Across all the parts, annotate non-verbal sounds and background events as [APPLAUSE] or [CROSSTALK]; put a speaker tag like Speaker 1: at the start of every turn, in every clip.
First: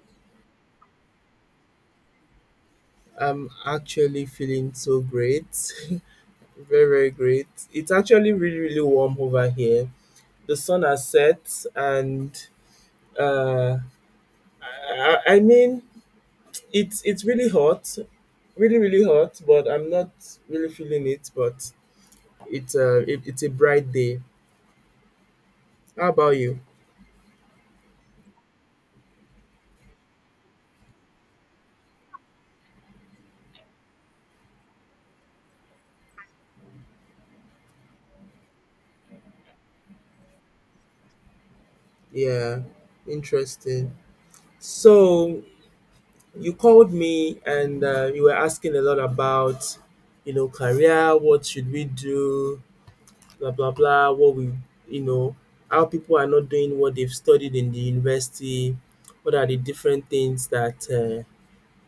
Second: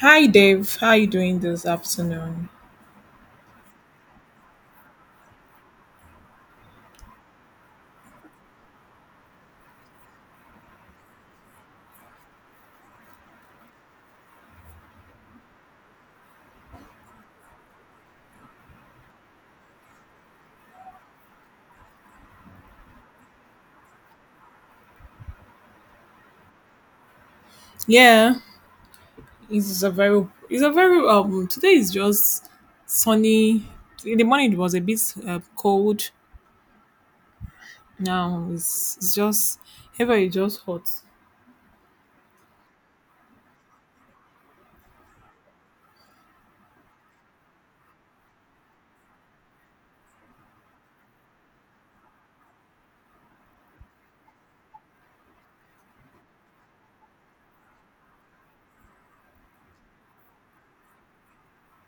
Speaker 1: Hi Dave, how are you doing this afternoon?
Speaker 2: I'm actually feeling so great. [LAUGHS] Very, very great. It's actually really, really warm over here. The sun has set, and uh, I mean, it's really hot, really, really hot. But I'm not really feeling it. But it's a bright day. How about you?
Speaker 1: Yeah, it's a very today is just sunny. In the morning it was a bit cold. Now it's just ever is just hot.
Speaker 2: Yeah, interesting. So you called me, and you were asking a lot about career. What should we do? Blah blah blah, what we you know, how people are not doing what they've studied in the university, what are the different things that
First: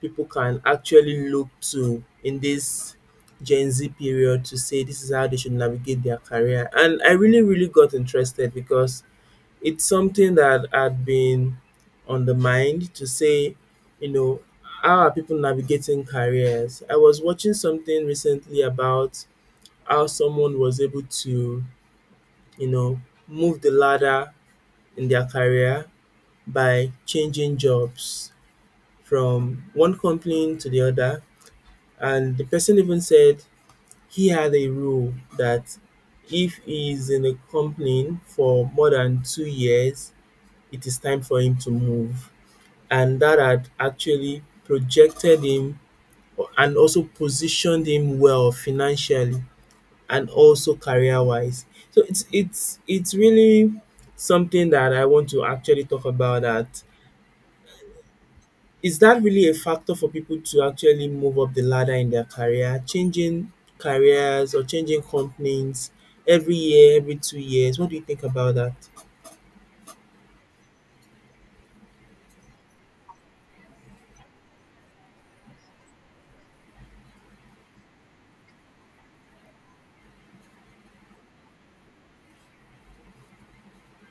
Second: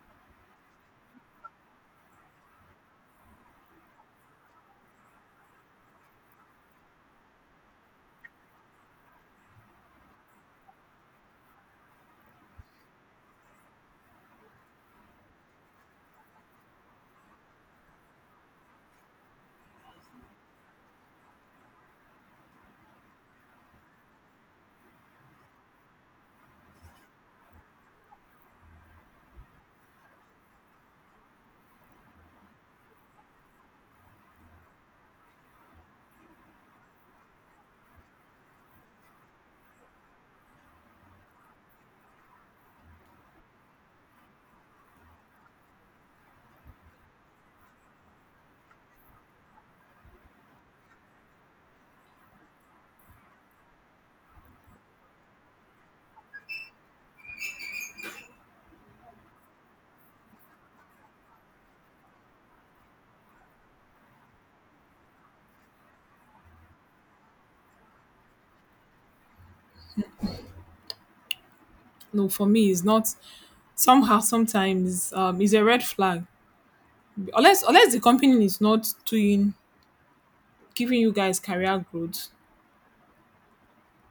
Speaker 2: people can actually look to in this Gen Z period to say this is how they should navigate their career. And I really, really got interested because it's something that had been on the mind to say, you know, how are people navigating careers? I was watching something recently about how someone was able to you know, move the ladder in their career by changing jobs from one company to the other. And the person even said he had a rule that if he is in a company for more than 2 years, it is time for him to move. And that had actually projected him and also positioned him well financially and also career wise. So it's really something that I want to actually talk about that. Is that really a factor for people to actually move up the ladder in their career, changing careers or changing companies every year, every 2 years? What do you think about that?
Speaker 1: No, for me it's not somehow sometimes it's a red flag. Unless the company is not doing giving you guys career growth.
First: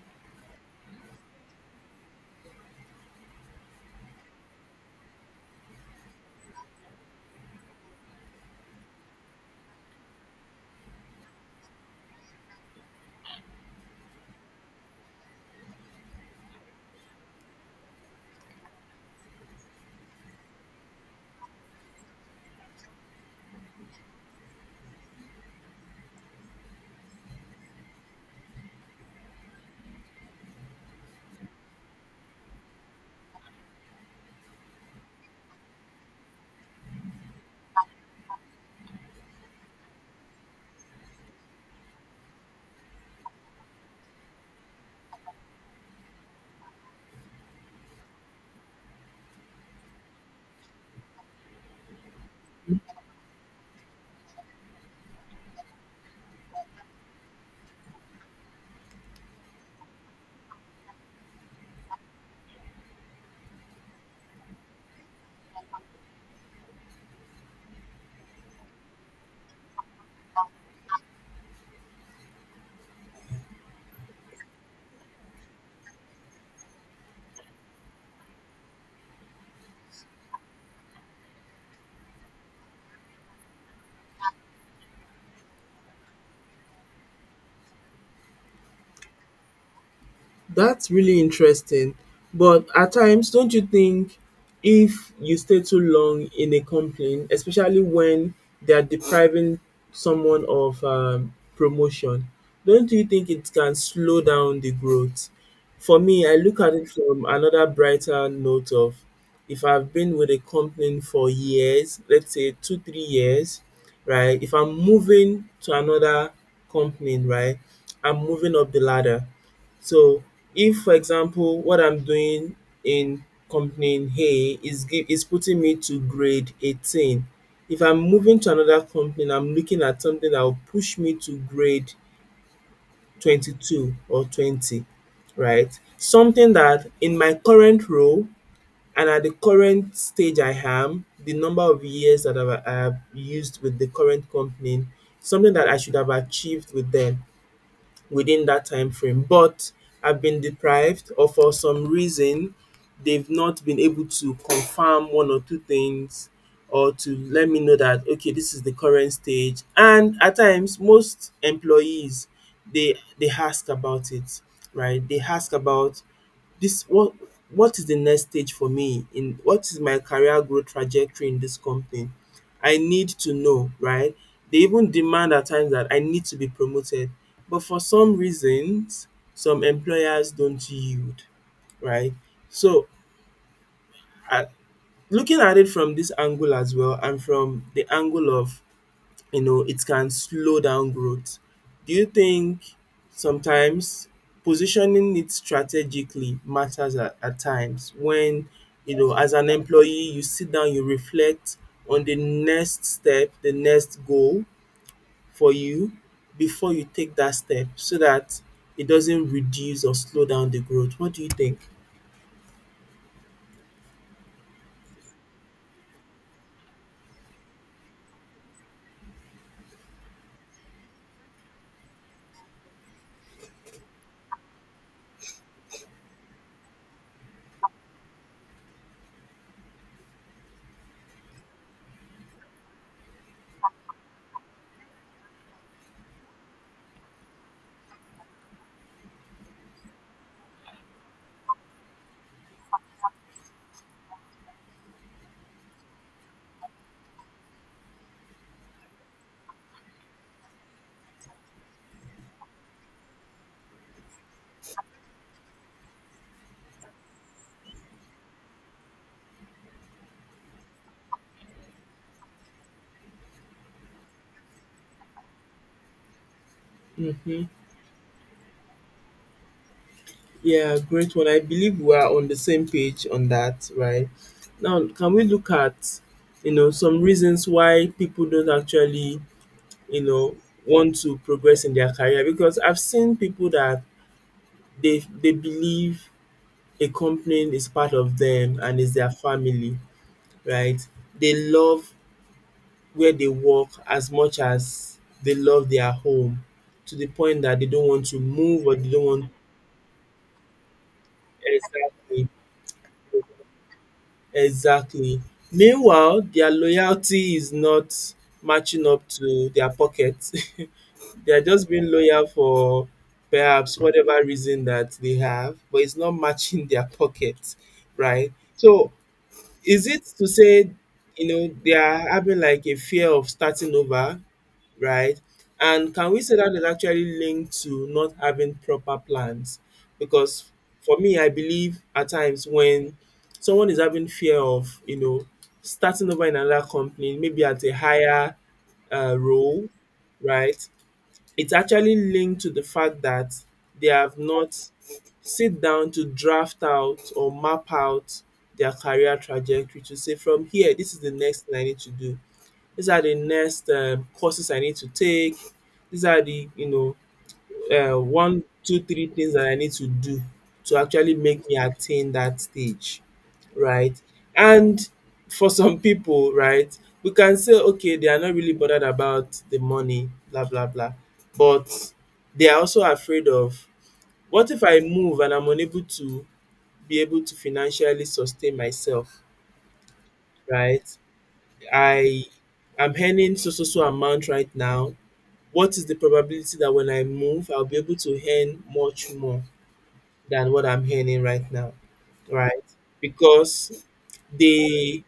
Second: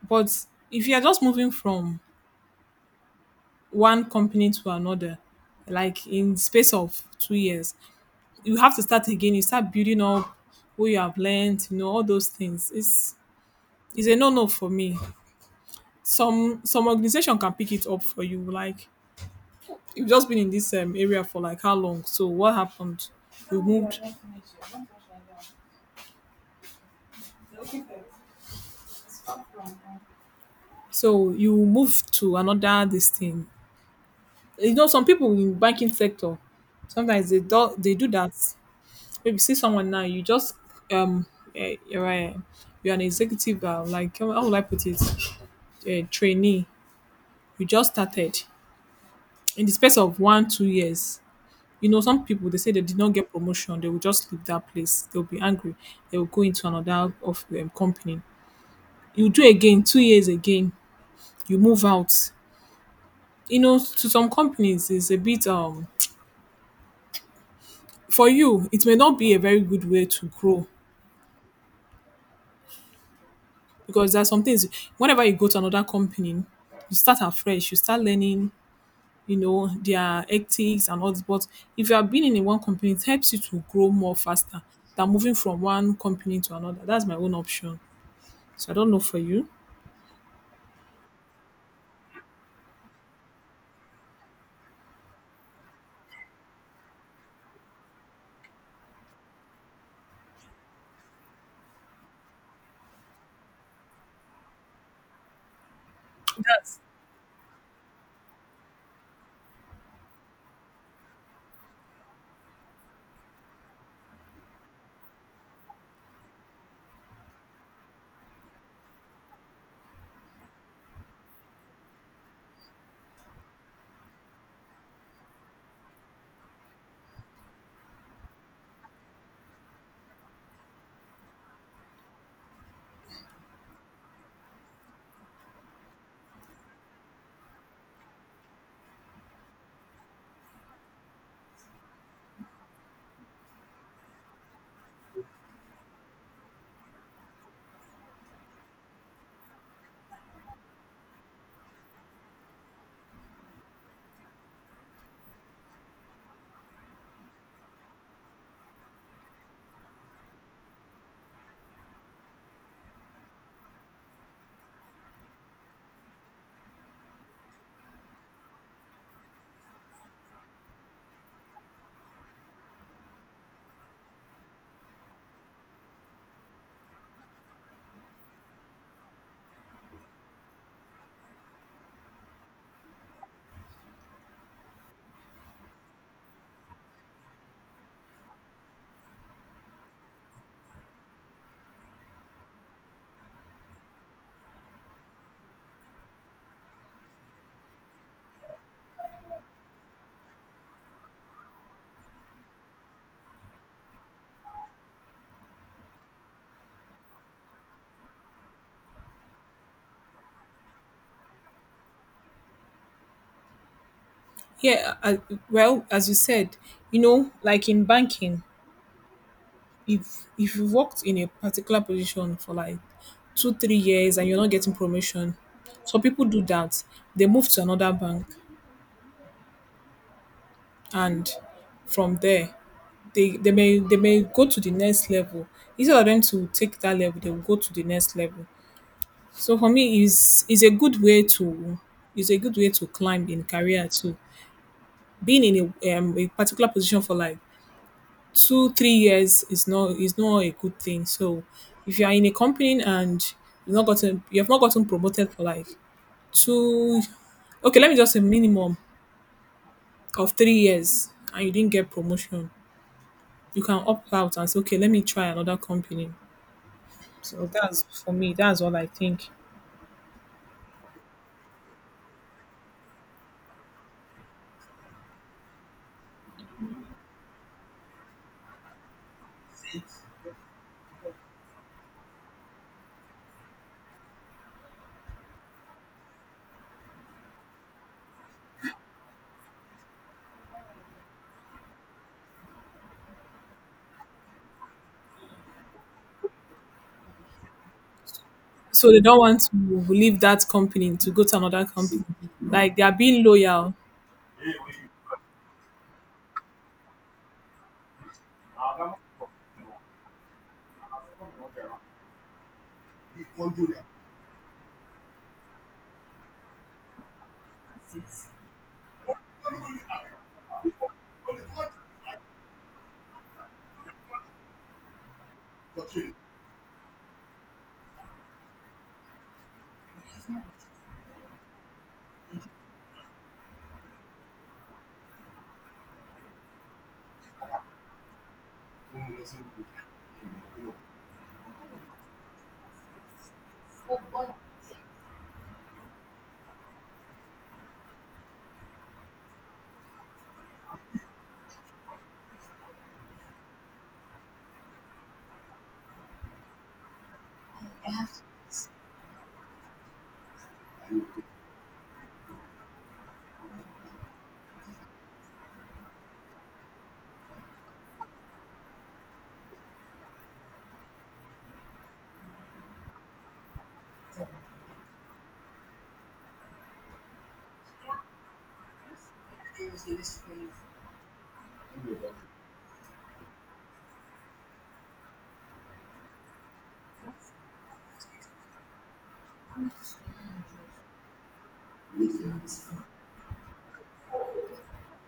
Speaker 1: But if you are just moving from one company to another like in the space of 2 years you have to start again. You start building up what you have learned, you know, all those things. It's a no no for me. Some organization can pick it up for you. Like you've just been in this area for like how long? So what happened? You moved. So you move to another this thing. You know, some people in banking sector sometimes they do that. Maybe see someone now, you just um you're you're an executive like how would I put it? A trainee we just started in the space of 1 2 years, you know, some people they say they did not get promotion, they will just leave that place, they'll be angry, they will go into another of company, you do again 2 years again, you move out. You know, to some companies it's a bit for you it may not be a very good way to grow because there are some things whenever you go to another company you start afresh, you start learning, you know, their ethics and all this. But if you have been in a one company, it helps you to grow more faster than moving from one company to another. That's my own option. So I don't know for you.
Speaker 2: That's really interesting. But at times, don't you think if you stay too long in a complaint, especially when they are depriving someone of promotion, don't you think it can slow down the growth? For me, I look at it from another brighter note of, if I've been with a company for years, let's say 2, 3 years, right? If I'm moving to another company, right? I'm moving up the ladder. So if, for example, what I'm doing in company A is is putting me to grade 18, if I'm moving to another company and I'm looking at something that will push me to grade 22 or 20, right? Something that in my current role and at the current stage I am, the number of years that I have used with the current company, something that I should have achieved with them within that time frame. But I've been deprived, or for some reason, they've not been able to confirm one or two things, or to let me know that, okay, this is the current stage. And at times, most employees they ask about it, right? They ask about this, what is the next stage for me, in what is my career growth trajectory in this company. I need to know, right? They even demand at times that I need to be promoted, but for some reasons some employers don't yield, right? So I, looking at it from this angle as well and from the angle of, it can slow down growth. Do you think sometimes positioning it strategically matters at times, when, as an employee, you sit down, you reflect on the next step, the next goal for you before you take that step so that it doesn't reduce or slow down the growth? What do you think?
Speaker 1: Yeah, well, as you said, you know, like in banking, if you worked in a particular position for like two, 3 years and you're not getting promotion, some people do that. They move to another bank and from there they may go to the next level. Instead of them to take that level, they will go to the next level. So for me, is a good way to is a good way to climb in career too. Being in a particular position for like 2 3 years is not a good thing. So if you are in a company and you have not gotten promoted for like two, okay, let me just say minimum of 3 years and you didn't get promotion, you can opt out and say, okay, let me try another company.
Speaker 2: Hmm.
Speaker 1: So that's for me. That's what I think.
Speaker 2: Yeah, great one. I believe we are on the same page on that, right? Now, can we look at some reasons why people don't actually, you know, want to progress in their career? Because I've seen people that they believe a company is part of them and is their family, right? They love where they work as much as they love their home, to the point that they don't want to move, or they
Speaker 1: So they
Speaker 2: don't
Speaker 1: don't
Speaker 2: want.
Speaker 1: want to leave that company to go to another company.
Speaker 2: Exactly.
Speaker 1: Like they are being loyal.
Speaker 2: Exactly. Meanwhile, their loyalty is not matching up to their pockets. [LAUGHS] They are just being loyal for perhaps whatever reason that they have, but it's not matching their pockets, right? So is it to say, they are having like a fear of starting over, right? And can we say that is actually linked to not having proper plans? Because for me, I believe at times when someone is having fear of starting over in another company, maybe at a higher role, right? It's actually linked to the fact that they have not sit down to draft out or map out their career trajectory, to say from here, this is the next thing I need to do. These are the next courses I need to take. These are the one, two, three things that I need to do to actually make me attain that stage, right? And for some [LAUGHS] people, right, we can say, okay, they are not really bothered about the money, blah, blah, blah. But they are also afraid of, what if I move and I'm unable to be able to financially sustain myself, right? I am earning so so so amount right now. What is the probability that when I move, I'll be able to earn much more than what I'm earning right now, right? Because the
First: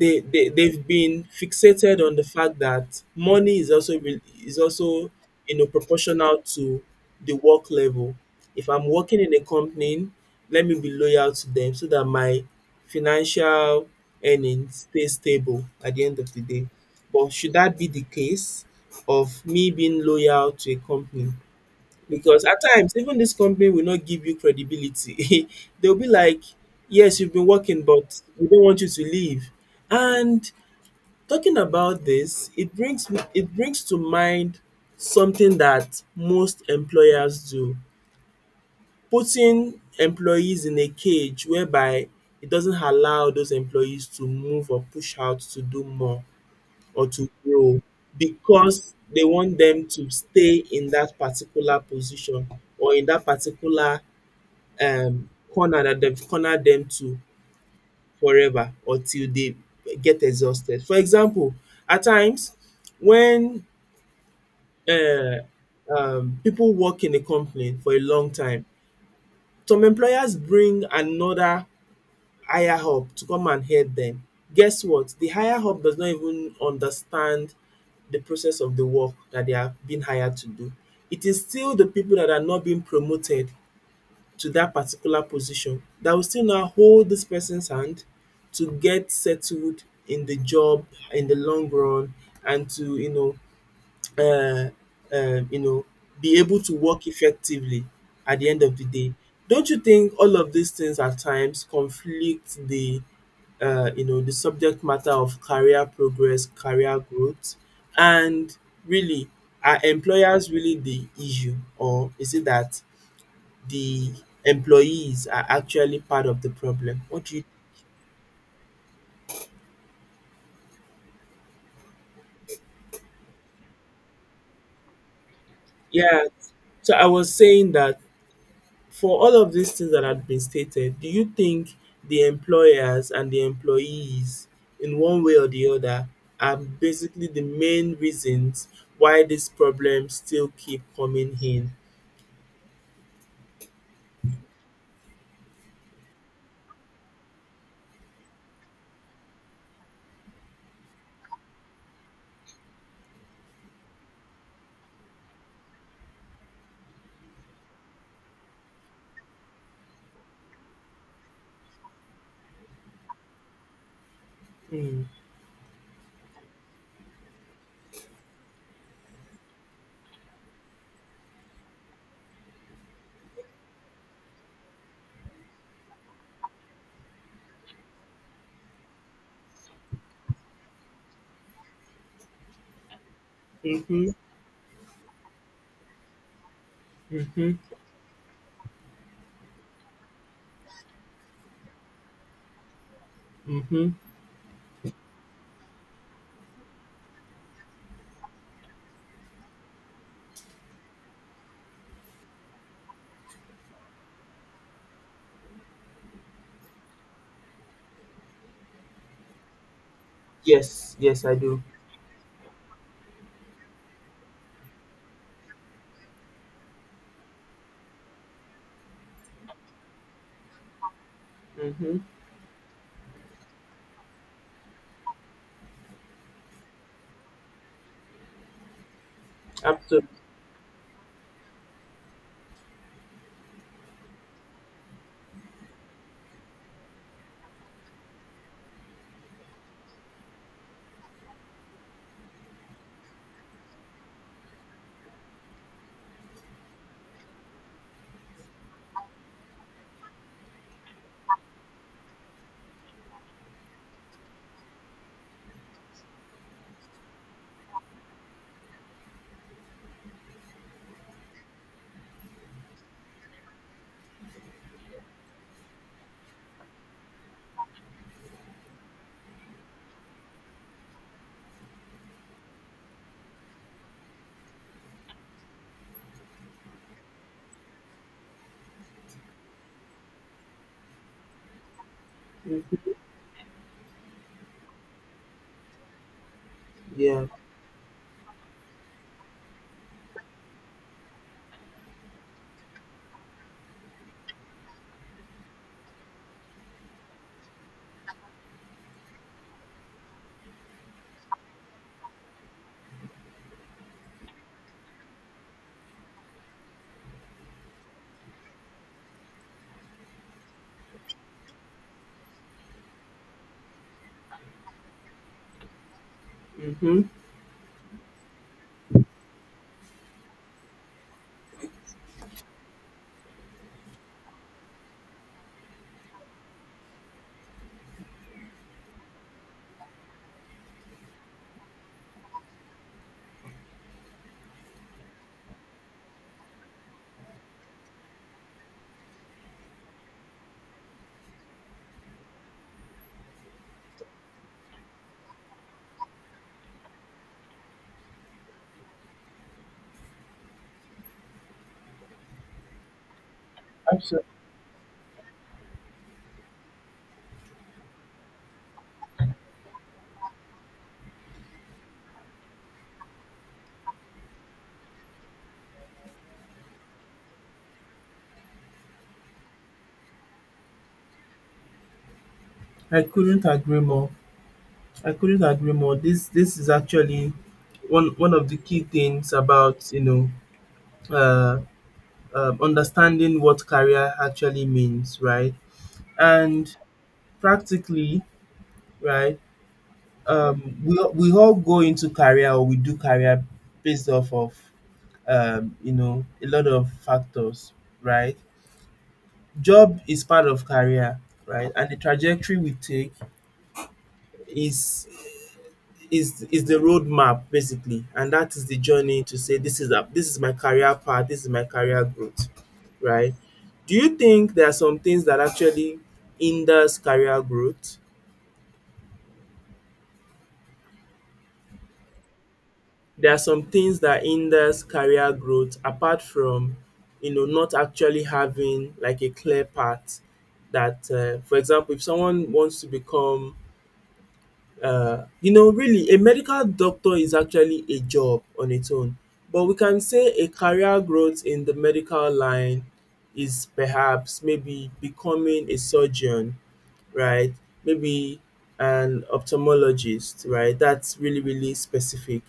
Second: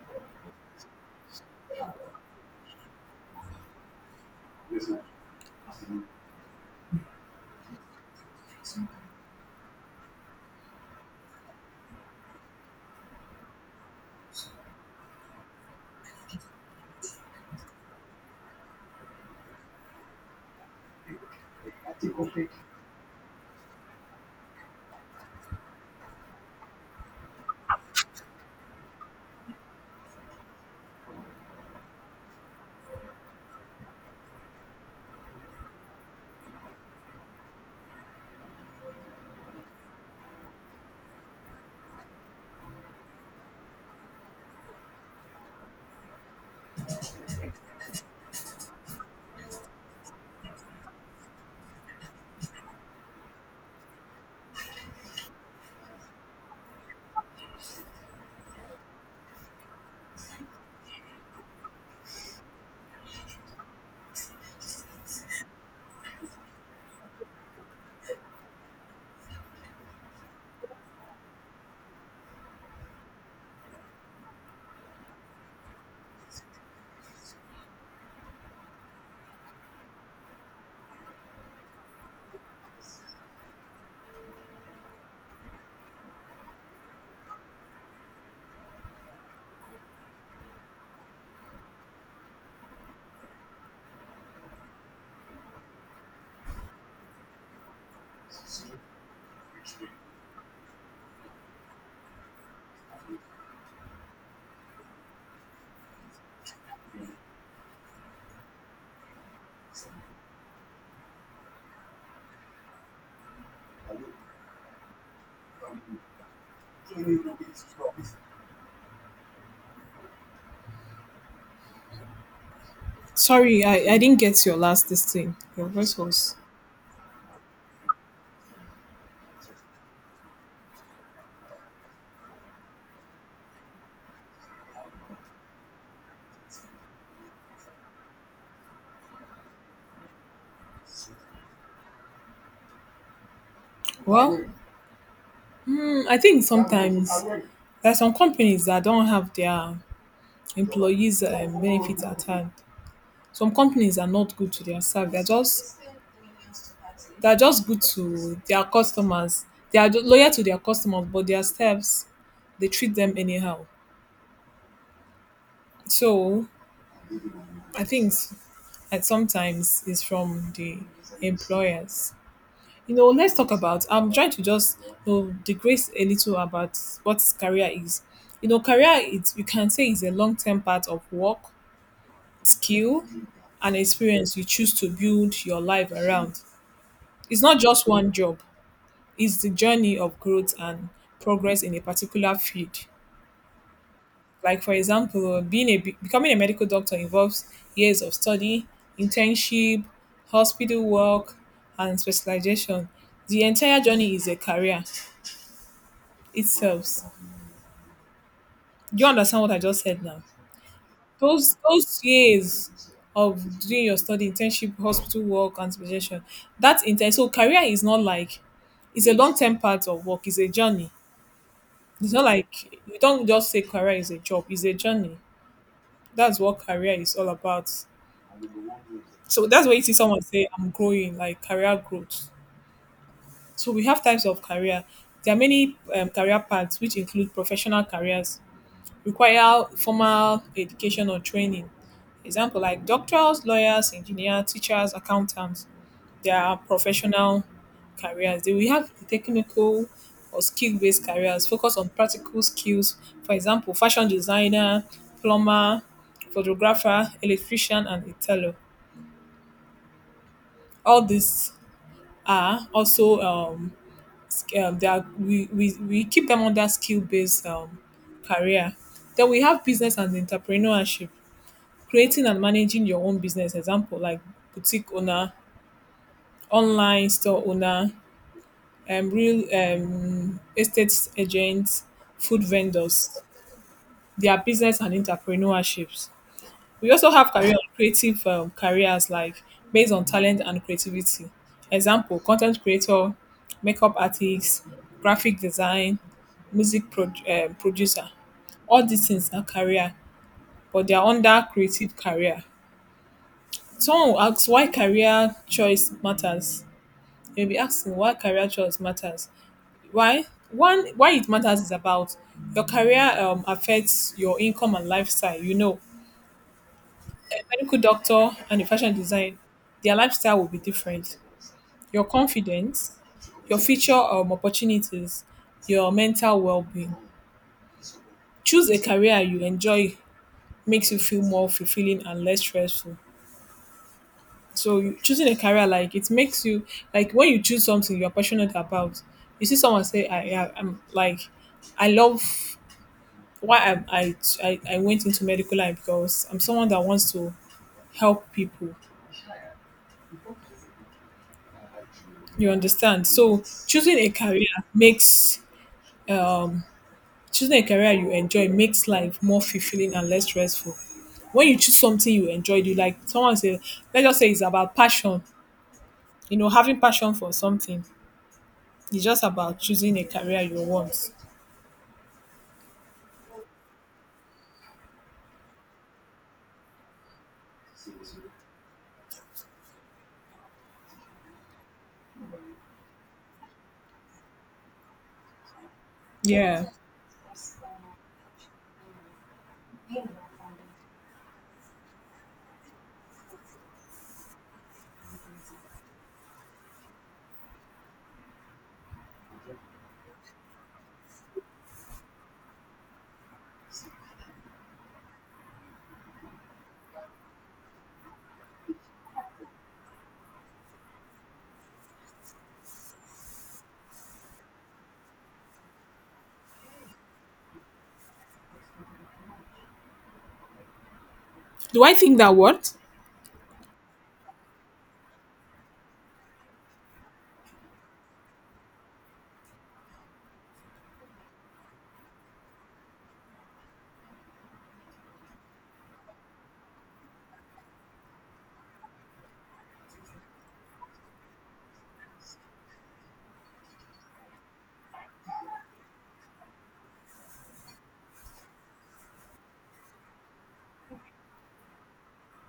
Speaker 2: they've been fixated on the fact that money is also proportional to the work level. If I'm working in a company, let me be loyal to them so that my financial earnings stay stable at the end of the day. But should that be the case, of me being loyal to a company, because at times even this company will not give you credibility? [LAUGHS] They'll be like, yes, you've been working, but we don't want you to leave. And talking about this, it brings to mind something that most employers do, putting employees in a cage whereby it doesn't allow those employees to move or push out to do more or to grow, because they want them to stay in that particular position or in that particular corner that they've cornered them to forever, or till they get exhausted. For example, at times when uh, people work in a company for a long time, some employers bring another higher up to come and help them. Guess what? The higher up does not even understand the process of the work that they are being hired to do. It is still the people that are not being promoted to that particular position that will still now hold this person's hand to get settled in the job in the long run, and to uh, um, you know, be able to work effectively at the end of the day. Don't you think all of these things at times conflict the the subject matter of career progress, career growth, and, really, are employers really the issue, or is it that the employees are actually part of the problem? What do you?
Speaker 1: Sorry, I didn't get your last this thing. Your voice
Speaker 2: Yeah.
Speaker 1: was
Speaker 2: So I was saying that, for all of these things that had been stated, do you think the employers and the employees, in one way or the other, are basically the main reasons why this problem still keep coming in?
Speaker 1: well. Hmm, I think sometimes there are some companies that don't have their employees' benefits at hand. Some companies are not good to their staff. They're just good to their customers. They are loyal to their customers, but their staffs they treat them anyhow.
Speaker 2: Mm.
Speaker 1: So I think at sometimes it's from the employers. You know, let's talk about. I'm trying to just, you know, digress a little about what career is. You know, career it's you can say is a long term part of work, skill, and
Speaker 2: Mm-hmm.
Speaker 1: experience you choose to build your life around. It's
Speaker 2: Mm-hmm.
Speaker 1: not just one job. It's the journey of growth and progress in a particular field.
Speaker 2: Mm-hmm.
Speaker 1: Like for example, being a becoming a medical doctor involves years of study, internship, hospital work, and specialization. The entire journey is a career itself. Do you understand what I just said now?
Speaker 2: Yes. Yes, I
Speaker 1: Those
Speaker 2: do.
Speaker 1: those years of doing your study, internship, hospital work, and specialization, that's intense. So career is not like, it's a long term part of work. It's a journey.
Speaker 2: Mm-hmm.
Speaker 1: It's not like, you don't just say career is a job. It's a journey. That's what career is all about. So that's where you see
Speaker 2: Absolutely.
Speaker 1: someone say, I'm growing, like career growth. So we have types of career. There are many career paths which include professional careers, require formal education or training. Example like doctors, lawyers, engineers, teachers, accountants. They are professional careers. Then we have technical or skill based careers, focus on practical skills. For example, fashion designer, plumber, photographer, electrician, and a tailor. All these are also they are, we keep them under skill based career. Then we have business and entrepreneurship, creating and managing your own business, example like boutique owner, online store owner, real estate agents, food vendors. They are business and entrepreneurships. We also
Speaker 2: Yeah.
Speaker 1: have career and creative careers like based on talent and creativity. Example, content creator, makeup artist, graphic design, music producer. All these things are career, but they are under creative career. Someone will ask why career choice matters. You'll be asking why career choice matters. Why? One, why it matters is about your career affects your income and lifestyle. You know,
Speaker 2: Mm-hmm.
Speaker 1: a medical doctor and a fashion design, their lifestyle will be different. Your confidence, your future opportunities, your mental well being. Choose a career you enjoy makes you feel more fulfilling and less stressful. So you, choosing a career like it makes you like when you choose something you're passionate about. You see someone say, I'm like, I love why I went into medical line because I'm someone that wants to help people. You understand? So choosing a
Speaker 2: Absolutely.
Speaker 1: career makes um choosing a career you enjoy makes life more fulfilling and less stressful. When you choose something you enjoy, you like someone say, let's just say it's about passion. You know, having passion for something. It's just about choosing a career you want.
Speaker 2: I couldn't agree more. I couldn't agree more. This is actually one of the key things about uh understanding what career actually means, right? And
Speaker 1: Yeah.
Speaker 2: practically, right, we all go into career or we do career based off of, a lot of factors, right? Job is part of career, right? And the trajectory we take is is the roadmap basically, and that is the journey, to say this is my career path, this is my career growth, right? Do you think there are some things that actually hinders career growth?
Speaker 1: Do I think that what?
Speaker 2: There are some things that hinders career growth apart from, not actually having like a clear path, that, for example, if someone wants to become really a medical doctor, is actually a job on its own, but we can say a career growth in the medical line is perhaps maybe becoming a surgeon, right? Maybe an ophthalmologist, right? That's really, really specific.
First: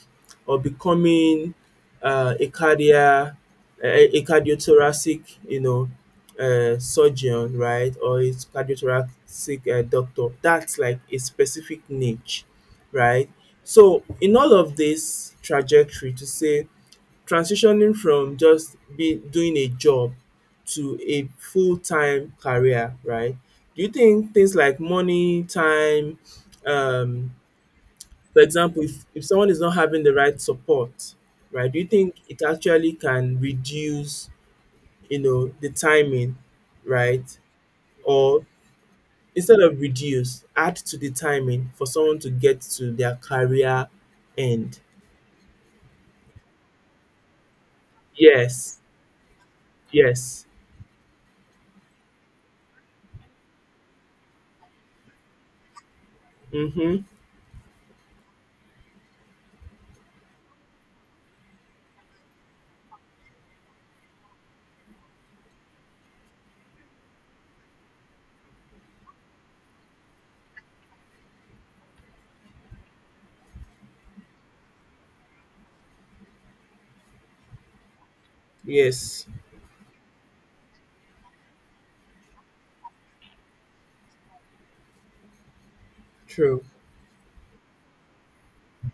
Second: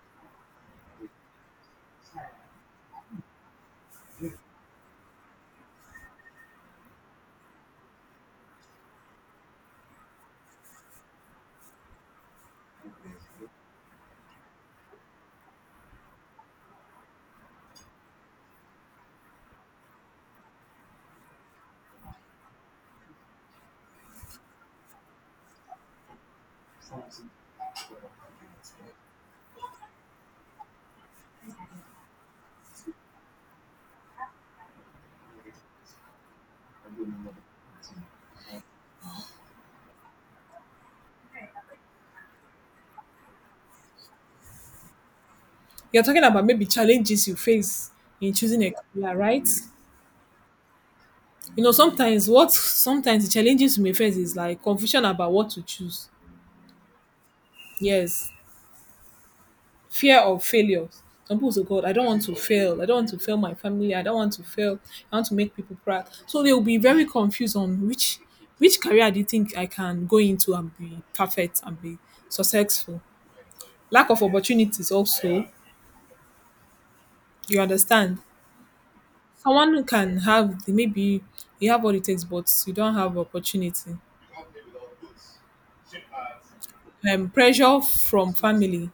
Speaker 2: Or becoming uh, a cardia, a cardiothoracic, you know, surgeon, right? Or a cardiothoracic doctor. That's like a specific niche, right? So in all of this trajectory, to say transitioning from just be doing a job to a full-time career, right? Do you think things like money, time, um, for example, if someone is not having the right support, right, do you think it actually can reduce, the timing, right? Or, instead of reduce, add to the timing for someone to get to their career end?
Speaker 1: You're talking about maybe challenges you face in choosing a
Speaker 2: Yes,
Speaker 1: career, right?
Speaker 2: yes.
Speaker 1: You know, sometimes what sometimes the challenges you may face is like confusion about what to choose.
Speaker 2: Mm-hmm.
Speaker 1: Yes. Fear of failure. Some people say, God, I don't want to fail. I don't want to fail my family. I don't want to fail. I want to make people proud. So they will be very confused on which career do you think I can go into and be perfect and be successful. Lack of opportunities also. You understand?
Speaker 2: Yes.
Speaker 1: Someone can have maybe you have all it takes, but you don't have opportunity.
Speaker 2: True.
Speaker 1: Pressure from family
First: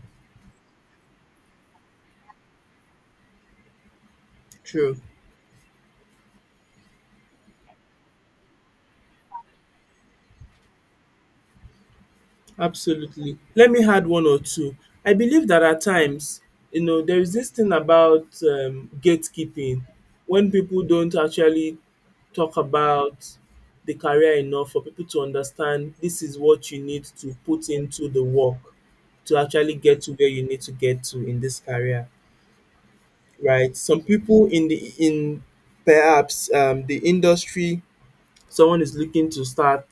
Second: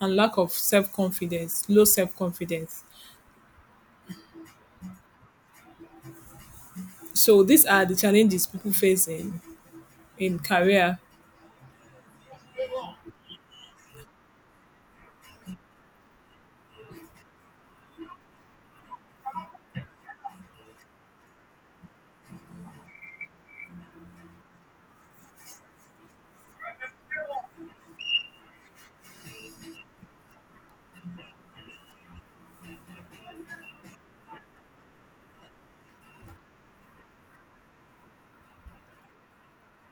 Speaker 1: and lack of self confidence, low self confidence.
Speaker 2: True.
Speaker 1: So these are the challenges people face in career
Speaker 2: Absolutely. Let me add one or two. I believe that at times, you know, there is this thing about gatekeeping when people don't actually talk about the career enough for people to understand this is what you need to put into the work to actually get to where you need to get to in this career, right? Some people in the in perhaps the industry someone is looking to start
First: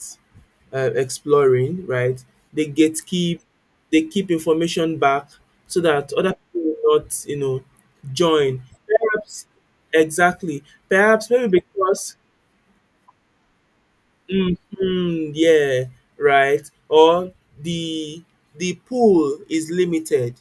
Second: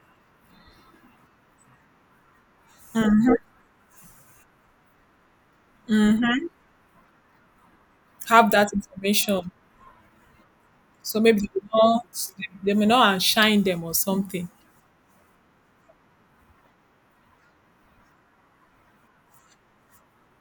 Speaker 2: exploring, right? They gatekeep, they keep information back so that other people will not, you know,
Speaker 1: have
Speaker 2: join.
Speaker 1: that
Speaker 2: Perhaps,
Speaker 1: information.
Speaker 2: exactly.
Speaker 1: So
Speaker 2: Perhaps
Speaker 1: maybe
Speaker 2: maybe because
Speaker 1: they may not outshine them or something.
Speaker 2: mhm, yeah, right. Or the the pool is limited,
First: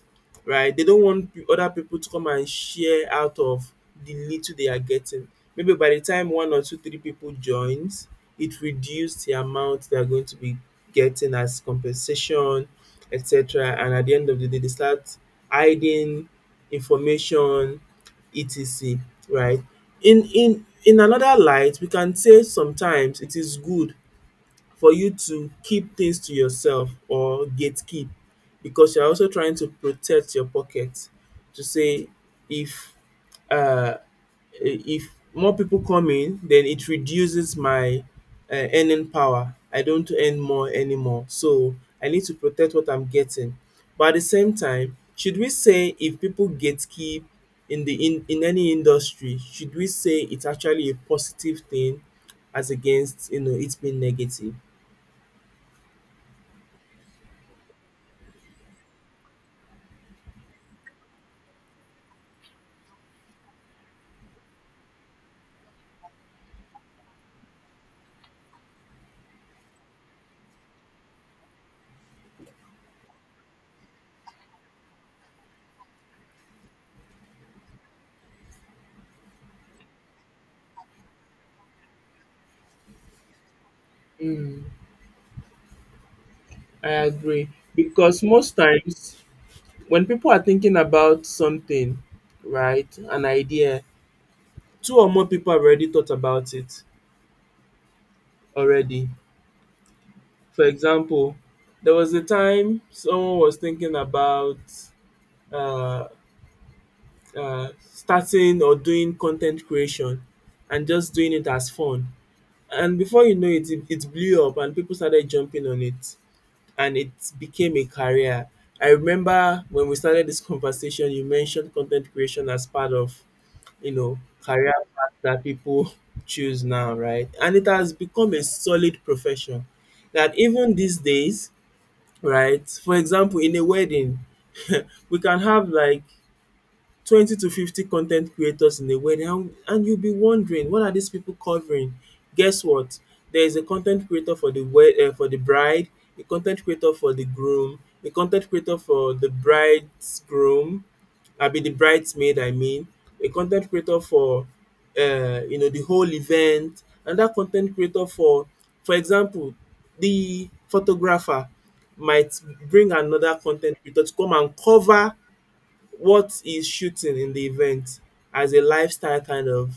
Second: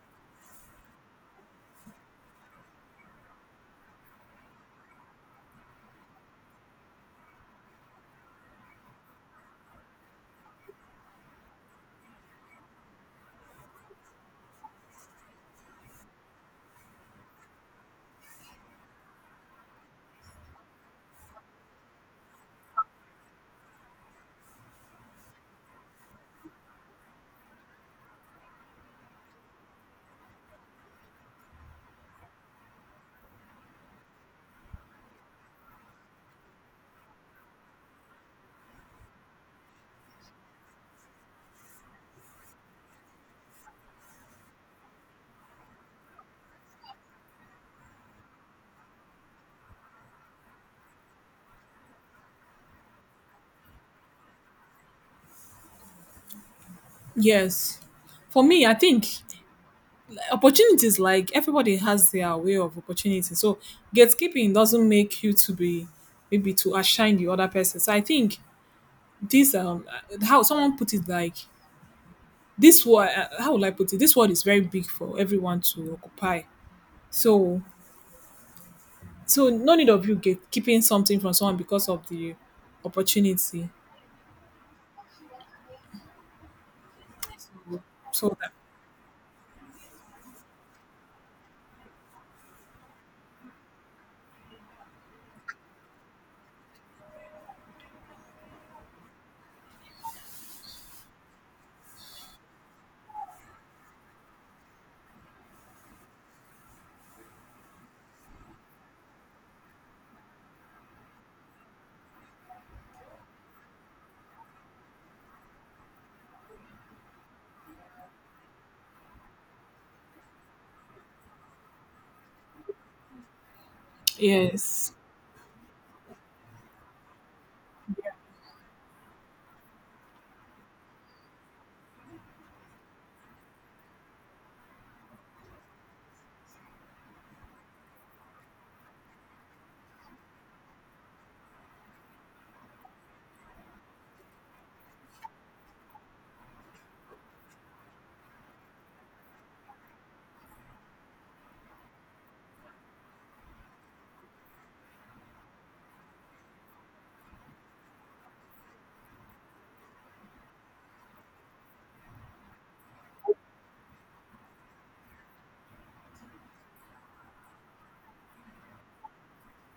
Speaker 2: right? They don't want other people to come and share out of the little they are getting. Maybe by the time one or two, three people joins, it reduced the amount they are going to be getting as compensation, etc. And at the end of the day, they start hiding information, etc. Right? In in another light, we can say sometimes it is good for you to keep things to yourself or gatekeep because you're also trying to protect your pocket to say if uh, if more people come in, then it reduces my earning power. I don't earn more anymore, so I need to protect what I'm getting. But at the same time, should we say if people gatekeep in in any industry, should we say it's actually a positive thing as against, you know, it's being negative?
Speaker 1: Yes. For me, I think opportunities like everybody has their way of opportunity. So gatekeeping doesn't make you to be maybe to outshine the other person. So I think this how someone put it like this word how will I put it? This word is very big for everyone to occupy. So so no need of you gatekeeping something from someone because of the opportunity.
Speaker 2: Mm, I agree. Because
Speaker 1: So
Speaker 2: most times when people are thinking about something, right, an idea, two or more people have already thought about it already. For example, there was a time someone was thinking about uh, starting or doing content creation and just doing it as fun. And before you know it, it blew up and people started jumping on it. And it became a career. I remember when we started this conversation, you mentioned content creation as part of, you know, career
Speaker 1: yes.
Speaker 2: path that people [LAUGHS] choose now, right? And it has become a solid profession that even these days, right? For example, in a wedding, [LAUGHS] we can have like 20 to 50 content creators in a wedding, and you'll be wondering what are these people covering. Guess what, there is a content creator for the wed for the bride, a content creator for the groom, a content creator for the bridegroom, abi the bridesmaid, I mean, a content creator for you know, the whole event, another con ten creator for example, the photographer might bring another content creator to come and cover what he's shooting in the event as a lifestyle kind of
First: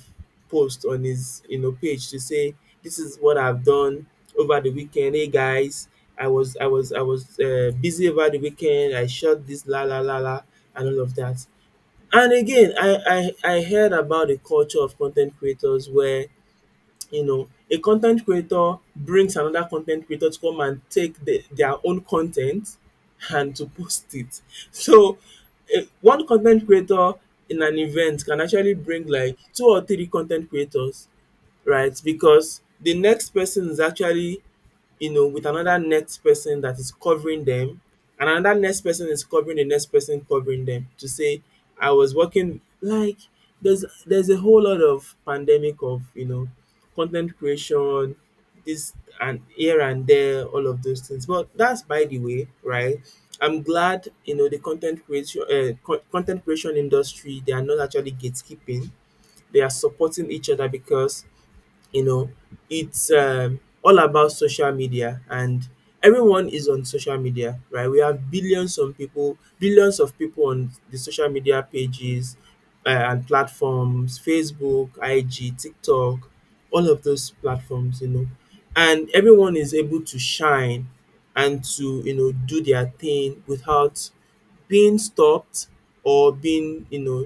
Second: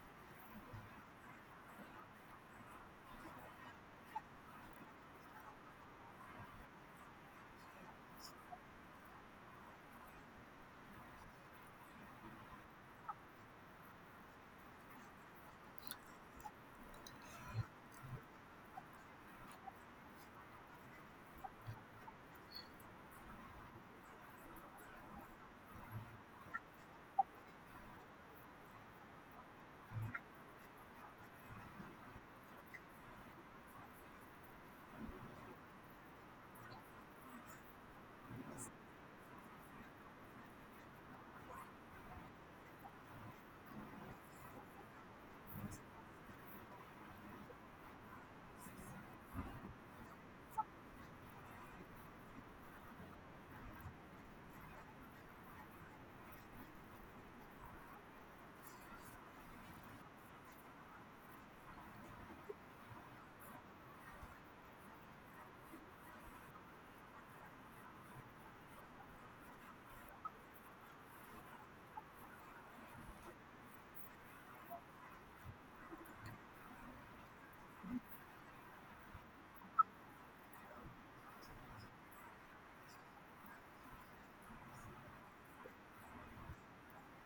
Speaker 2: post on his, you know, page to say, this is what I've done over the weekend. Hey guys, I was busy over the weekend. I shot this la la la la and all of that. And again, I heard about the culture of content creators where, you know, a content creator brings another content creator to come and take their own content and to post it. So eh, one content creator in an event can actually bring like two or three content creators, right? Because the next person is actually, you know, with another next person that is covering them, and another next person is covering the next person covering them to say, I was working like there's a whole lot of pandemic of, you know, content creation, this and here and there, all of those things. But that's by the way, right? I'm glad you know the content creation content creation industry. They are not actually gatekeeping, they are supporting each other because, you know, it's all about social media, and everyone is on social media. Right, we have billions of people, billions of people on the social media pages, and platforms, Facebook, IG, TikTok, all of those platforms, you know, and everyone is able to shine and to, you know, do their thing without being stopped or being, you know,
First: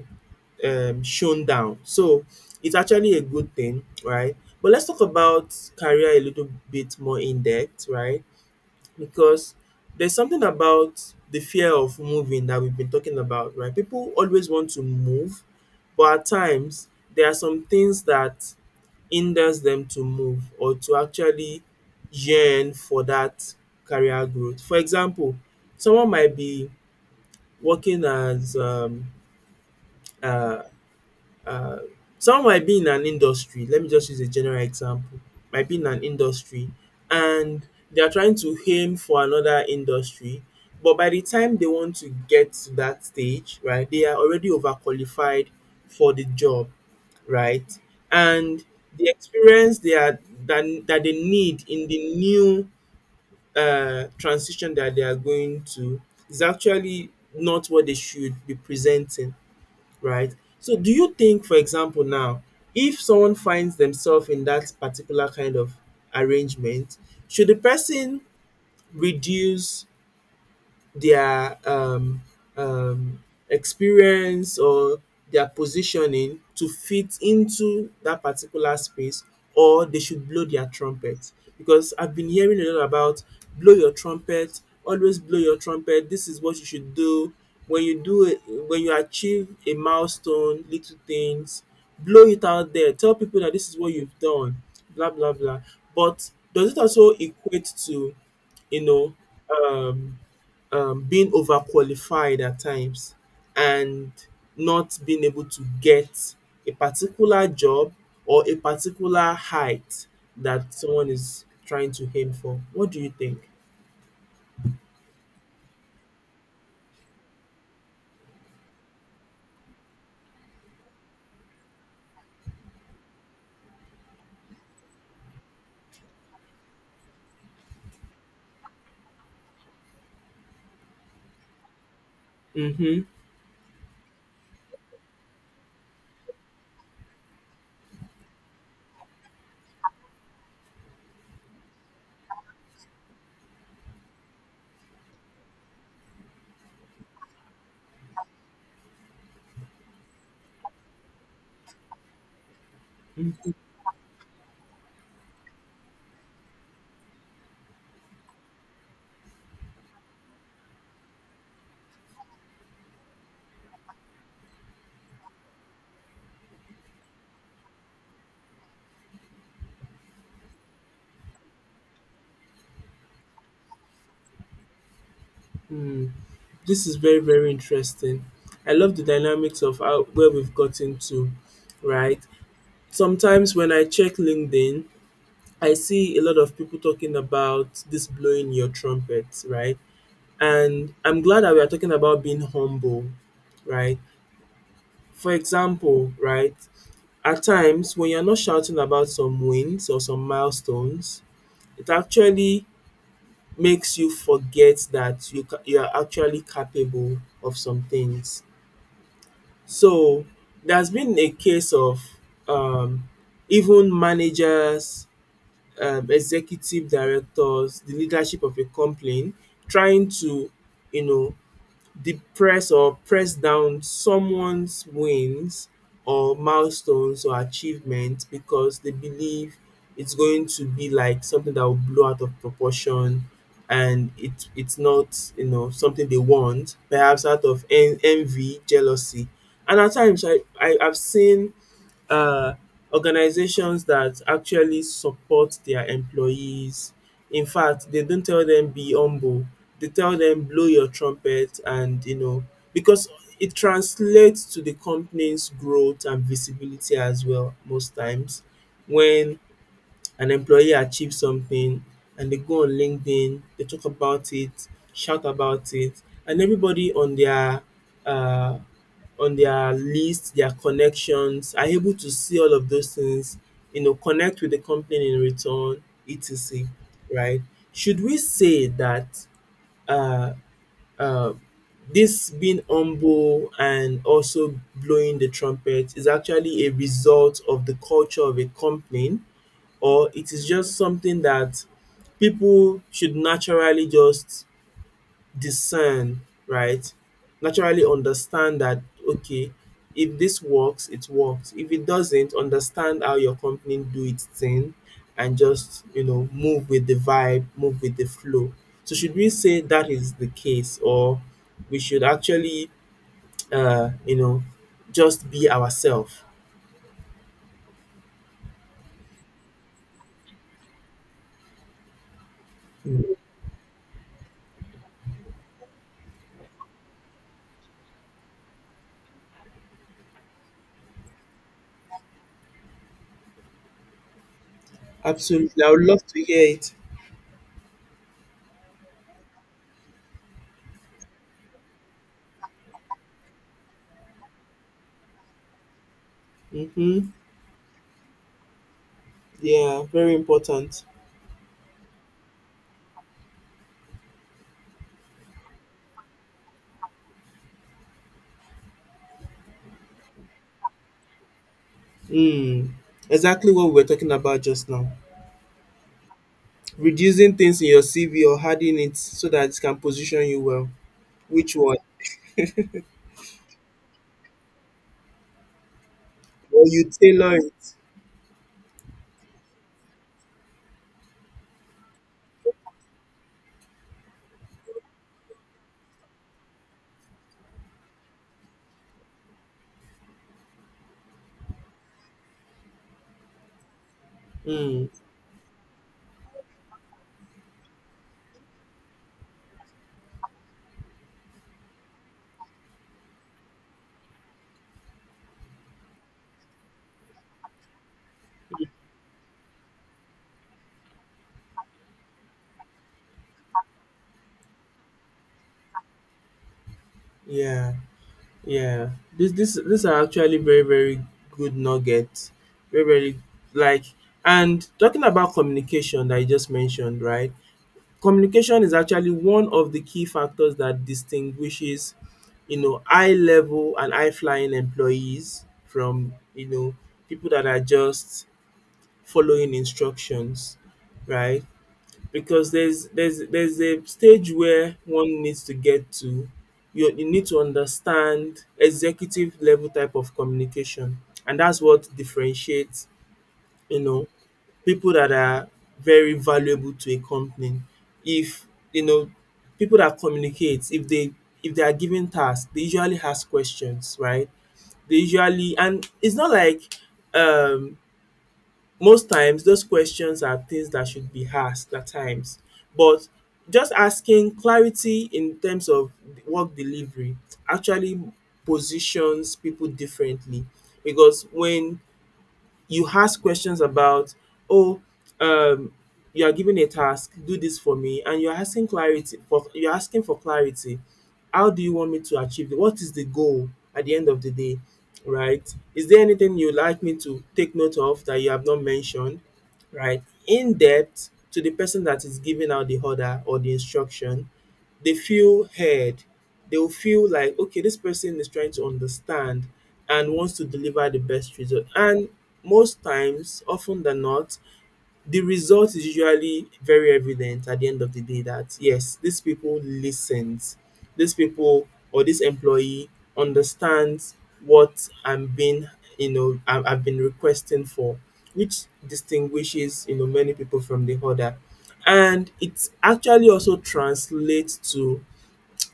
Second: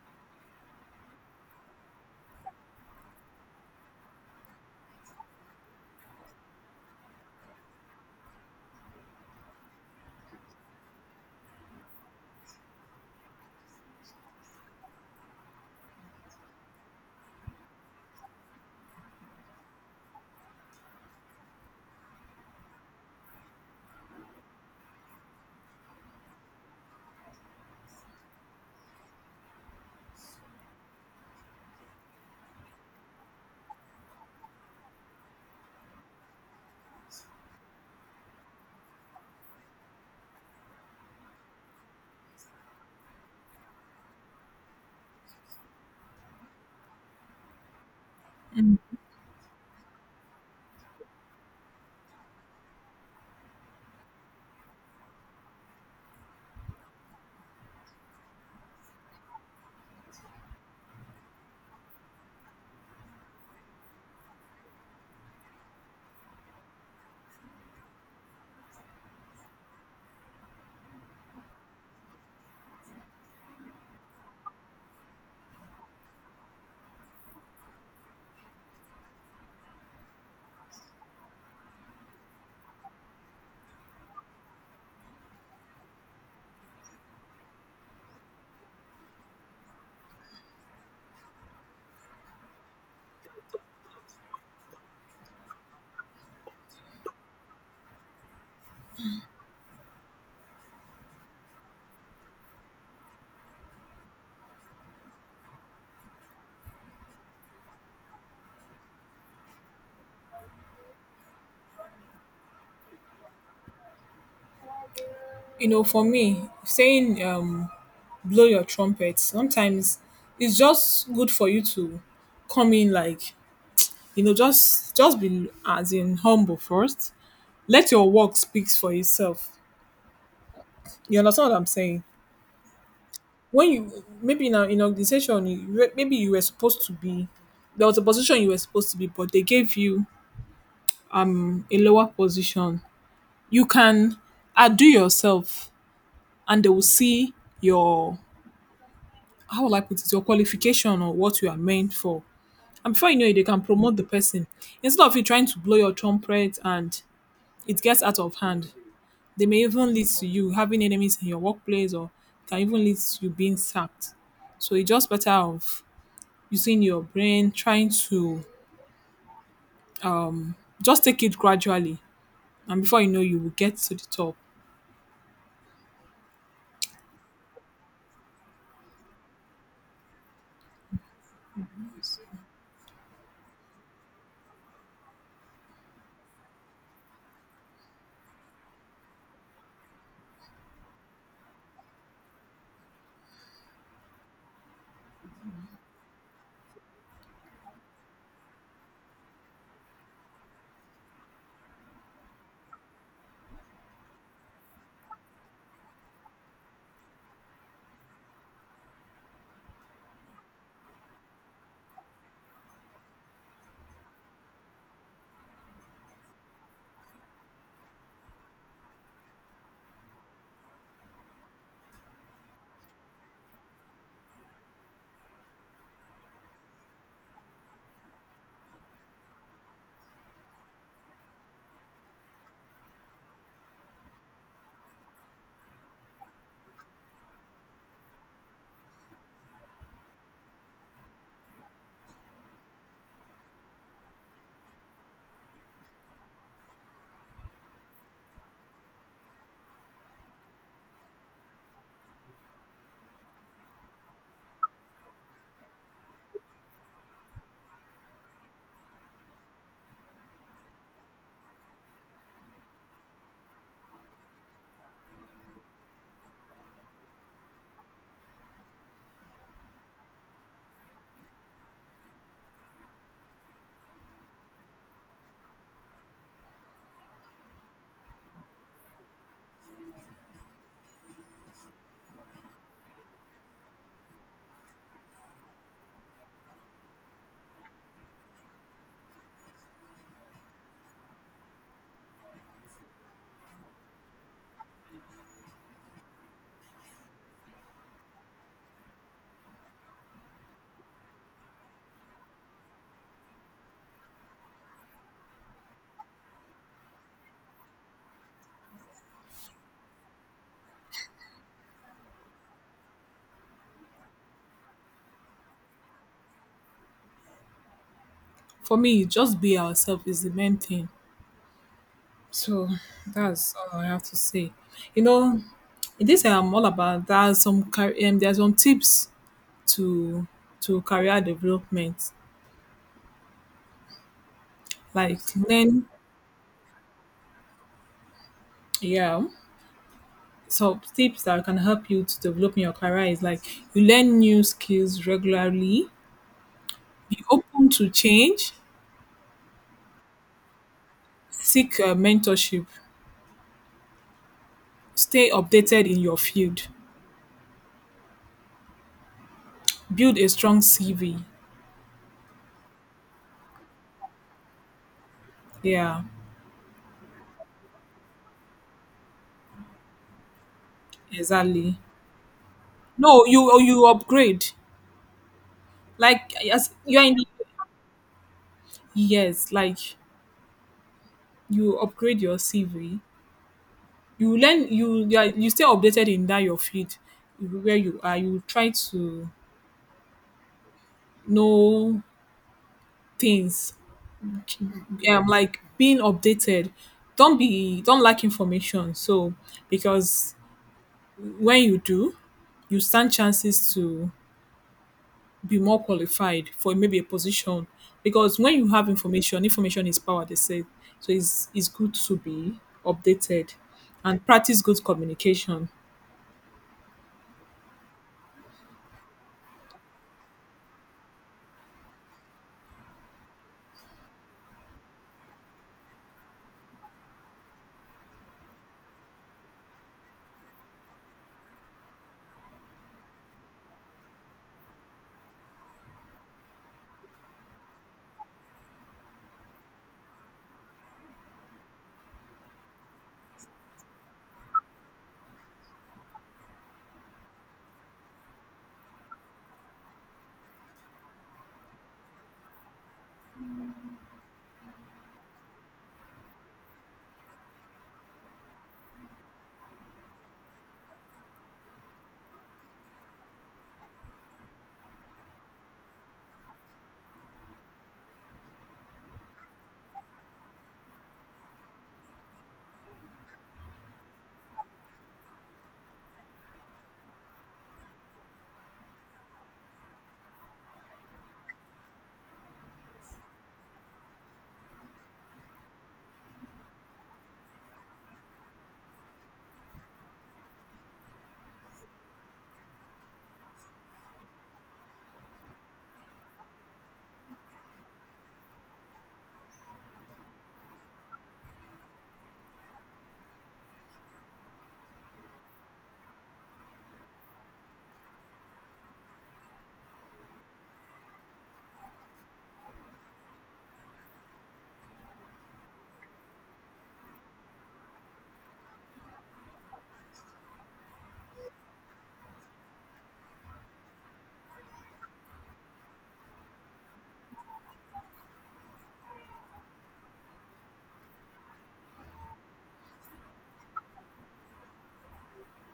Speaker 2: shown down. So it's actually a good thing, right? But let's talk about career a little bit more in depth, right? Because there's something about the fear of moving that we've been talking about, right? People always want to move, but at times there are some things that hinders them to move or to actually yearn for that career growth. For example, someone might be working as uh, um someone might be in an industry, let me just use a general example, might be in an industry and they are trying to aim for another industry, but by the time they want to get to that stage, right, they are already overqualified for the job, right? And the experience they are that, that they need in the new transition that they are going to is actually not what they should be presenting, right? So do you think, for example, now, if someone finds themselves in that particular kind of arrangement, should the person reduce their um experience or their positioning to fit into that particular space, or they should blow their trumpet? Because I've been hearing a lot about blow your trumpet, always blow your trumpet, this is what you should do. When you do it, when you achieve a milestone, little things, blow it out there, tell people that this is what you've done, blah blah blah. But does it also equate to, you know, um being overqualified at times and not being able to get a particular job or a particular height that someone is trying to aim for. What do you think?
Speaker 1: You know, for me, saying blow your trumpet, sometimes it's just good for you to come in like, you know, just be as in humble first. Let your work speaks for itself. You understand what I'm saying?
Speaker 2: Mm-hmm.
Speaker 1: When you maybe in an organization, you, maybe you were supposed to be there was a position you were supposed to be, but they gave you a lower position. You can outdo yourself, and they will see your how will I put it, your qualification or what you are meant for. And before you know it, they can promote the person. Instead of you trying to blow your trumpet and it gets out of hand, they may even lead to you having enemies in your workplace or can even lead to you being sacked. So it's just better of using your brain, trying to just take it gradually. And before you know, you will get to the top.
Speaker 2: Mm-hmm. This is very, very interesting. I love the dynamics of how where we've gotten to, right? Sometimes when I check LinkedIn, I see a lot of people talking about this blowing your trumpet, right? And I'm glad that we are talking about being humble, right? For example, right, at times when you're not shouting about some wins or some milestones, it actually makes you forget that you you are actually capable of some things. So there's been a case of um, even managers, executive directors, the leadership of a company trying to, you know, depress or press down someone's wins or milestones or achievements because they believe it's going to be like something that will blow out of proportion, and it's not, you know, something they want, perhaps out of envy, jealousy. And at times I've seen uh, organizations that actually support their employees. In fact, they don't tell them be humble. They tell them blow your trumpet. And you know, because it translates to the company's growth and visibility as well. Most times when an employee achieved something and they go on LinkedIn, they talk about it, shout about it, and everybody uh, on their list, their connections are able to see all of those things, you know, connect with the company in return, et cetera. Right? Should we say that uh, uh, this being humble and also blowing the trumpet is actually a result of the culture of a company, or it is just something that people should naturally just discern, right? Naturally understand that, okay, if this works, it works. If it doesn't, understand how your company do its thing, and just, you know, move with the vibe, move with the flow. So should we say that is the case, or we should actually, you know, just be ourselves?
Speaker 1: For me, just be ourselves is the main thing. So that's all I have to say. You know, in this I'm all about that. There are some tips to to career development. Like
Speaker 2: Absolutely. I would
Speaker 1: learn,
Speaker 2: love to hear it.
Speaker 1: yeah. So tips that can help you to develop in your career is like you learn new skills regularly,
Speaker 2: Hmm.
Speaker 1: be open to change,
Speaker 2: Yeah, very important.
Speaker 1: seek mentorship, stay updated in your field, build a strong CV.
Speaker 2: Mm, exactly what we were talking about just now.
Speaker 1: Yeah,
Speaker 2: Reducing things in your CV or adding it so that it can position you well. Which
Speaker 1: exactly.
Speaker 2: one?
Speaker 1: No, you upgrade. Like
Speaker 2: Or
Speaker 1: as
Speaker 2: you
Speaker 1: you're in the
Speaker 2: tailor it.
Speaker 1: yes, like you upgrade your CV, you learn, you, are, you stay updated in that your field where you are. You try to know things,
Speaker 2: Mm,
Speaker 1: like being updated. Don't be don't lack information. So because when you do, you stand chances to be more qualified for maybe a position, because when you have information, information is power, they say. So it's good to be updated and practice good communication.
Speaker 2: yeah, yeah. These are actually very, very good nuggets. Very, very like. And talking about communication that you just mentioned, right? Communication is actually one of the key factors that distinguishes, you know, high level and high flying employees from, you know, people that are just following instructions, right? Because there's a stage where one needs to get to. You need to understand executive level type of communication, and that's what differentiates, you know, people that are very valuable to a company. If, you know, people that communicate, if they, if they are given tasks, they usually ask questions, right? They usually, and it's not like um most times those questions are things that should be asked at times. But just asking clarity in terms of work delivery actually positions people differently. Because when you ask questions about oh um you are given a task, do this for me, and you're asking for clarity, how do you want me to achieve it, what is the goal at the end of the day, right? Is there anything you'd like me to take note of that you have not mentioned, right, in depth to the person that is giving out the order or the instruction, they feel heard. They'll feel like, okay, this person is trying to understand and wants to deliver the best result. And most times, often than not, the result is usually very evident at the end of the day that yes, these people listens. These people or this employee understands what I'm being, you know, I- I've been requesting for, which distinguishes, you know, many people from the other. And it actually also translates to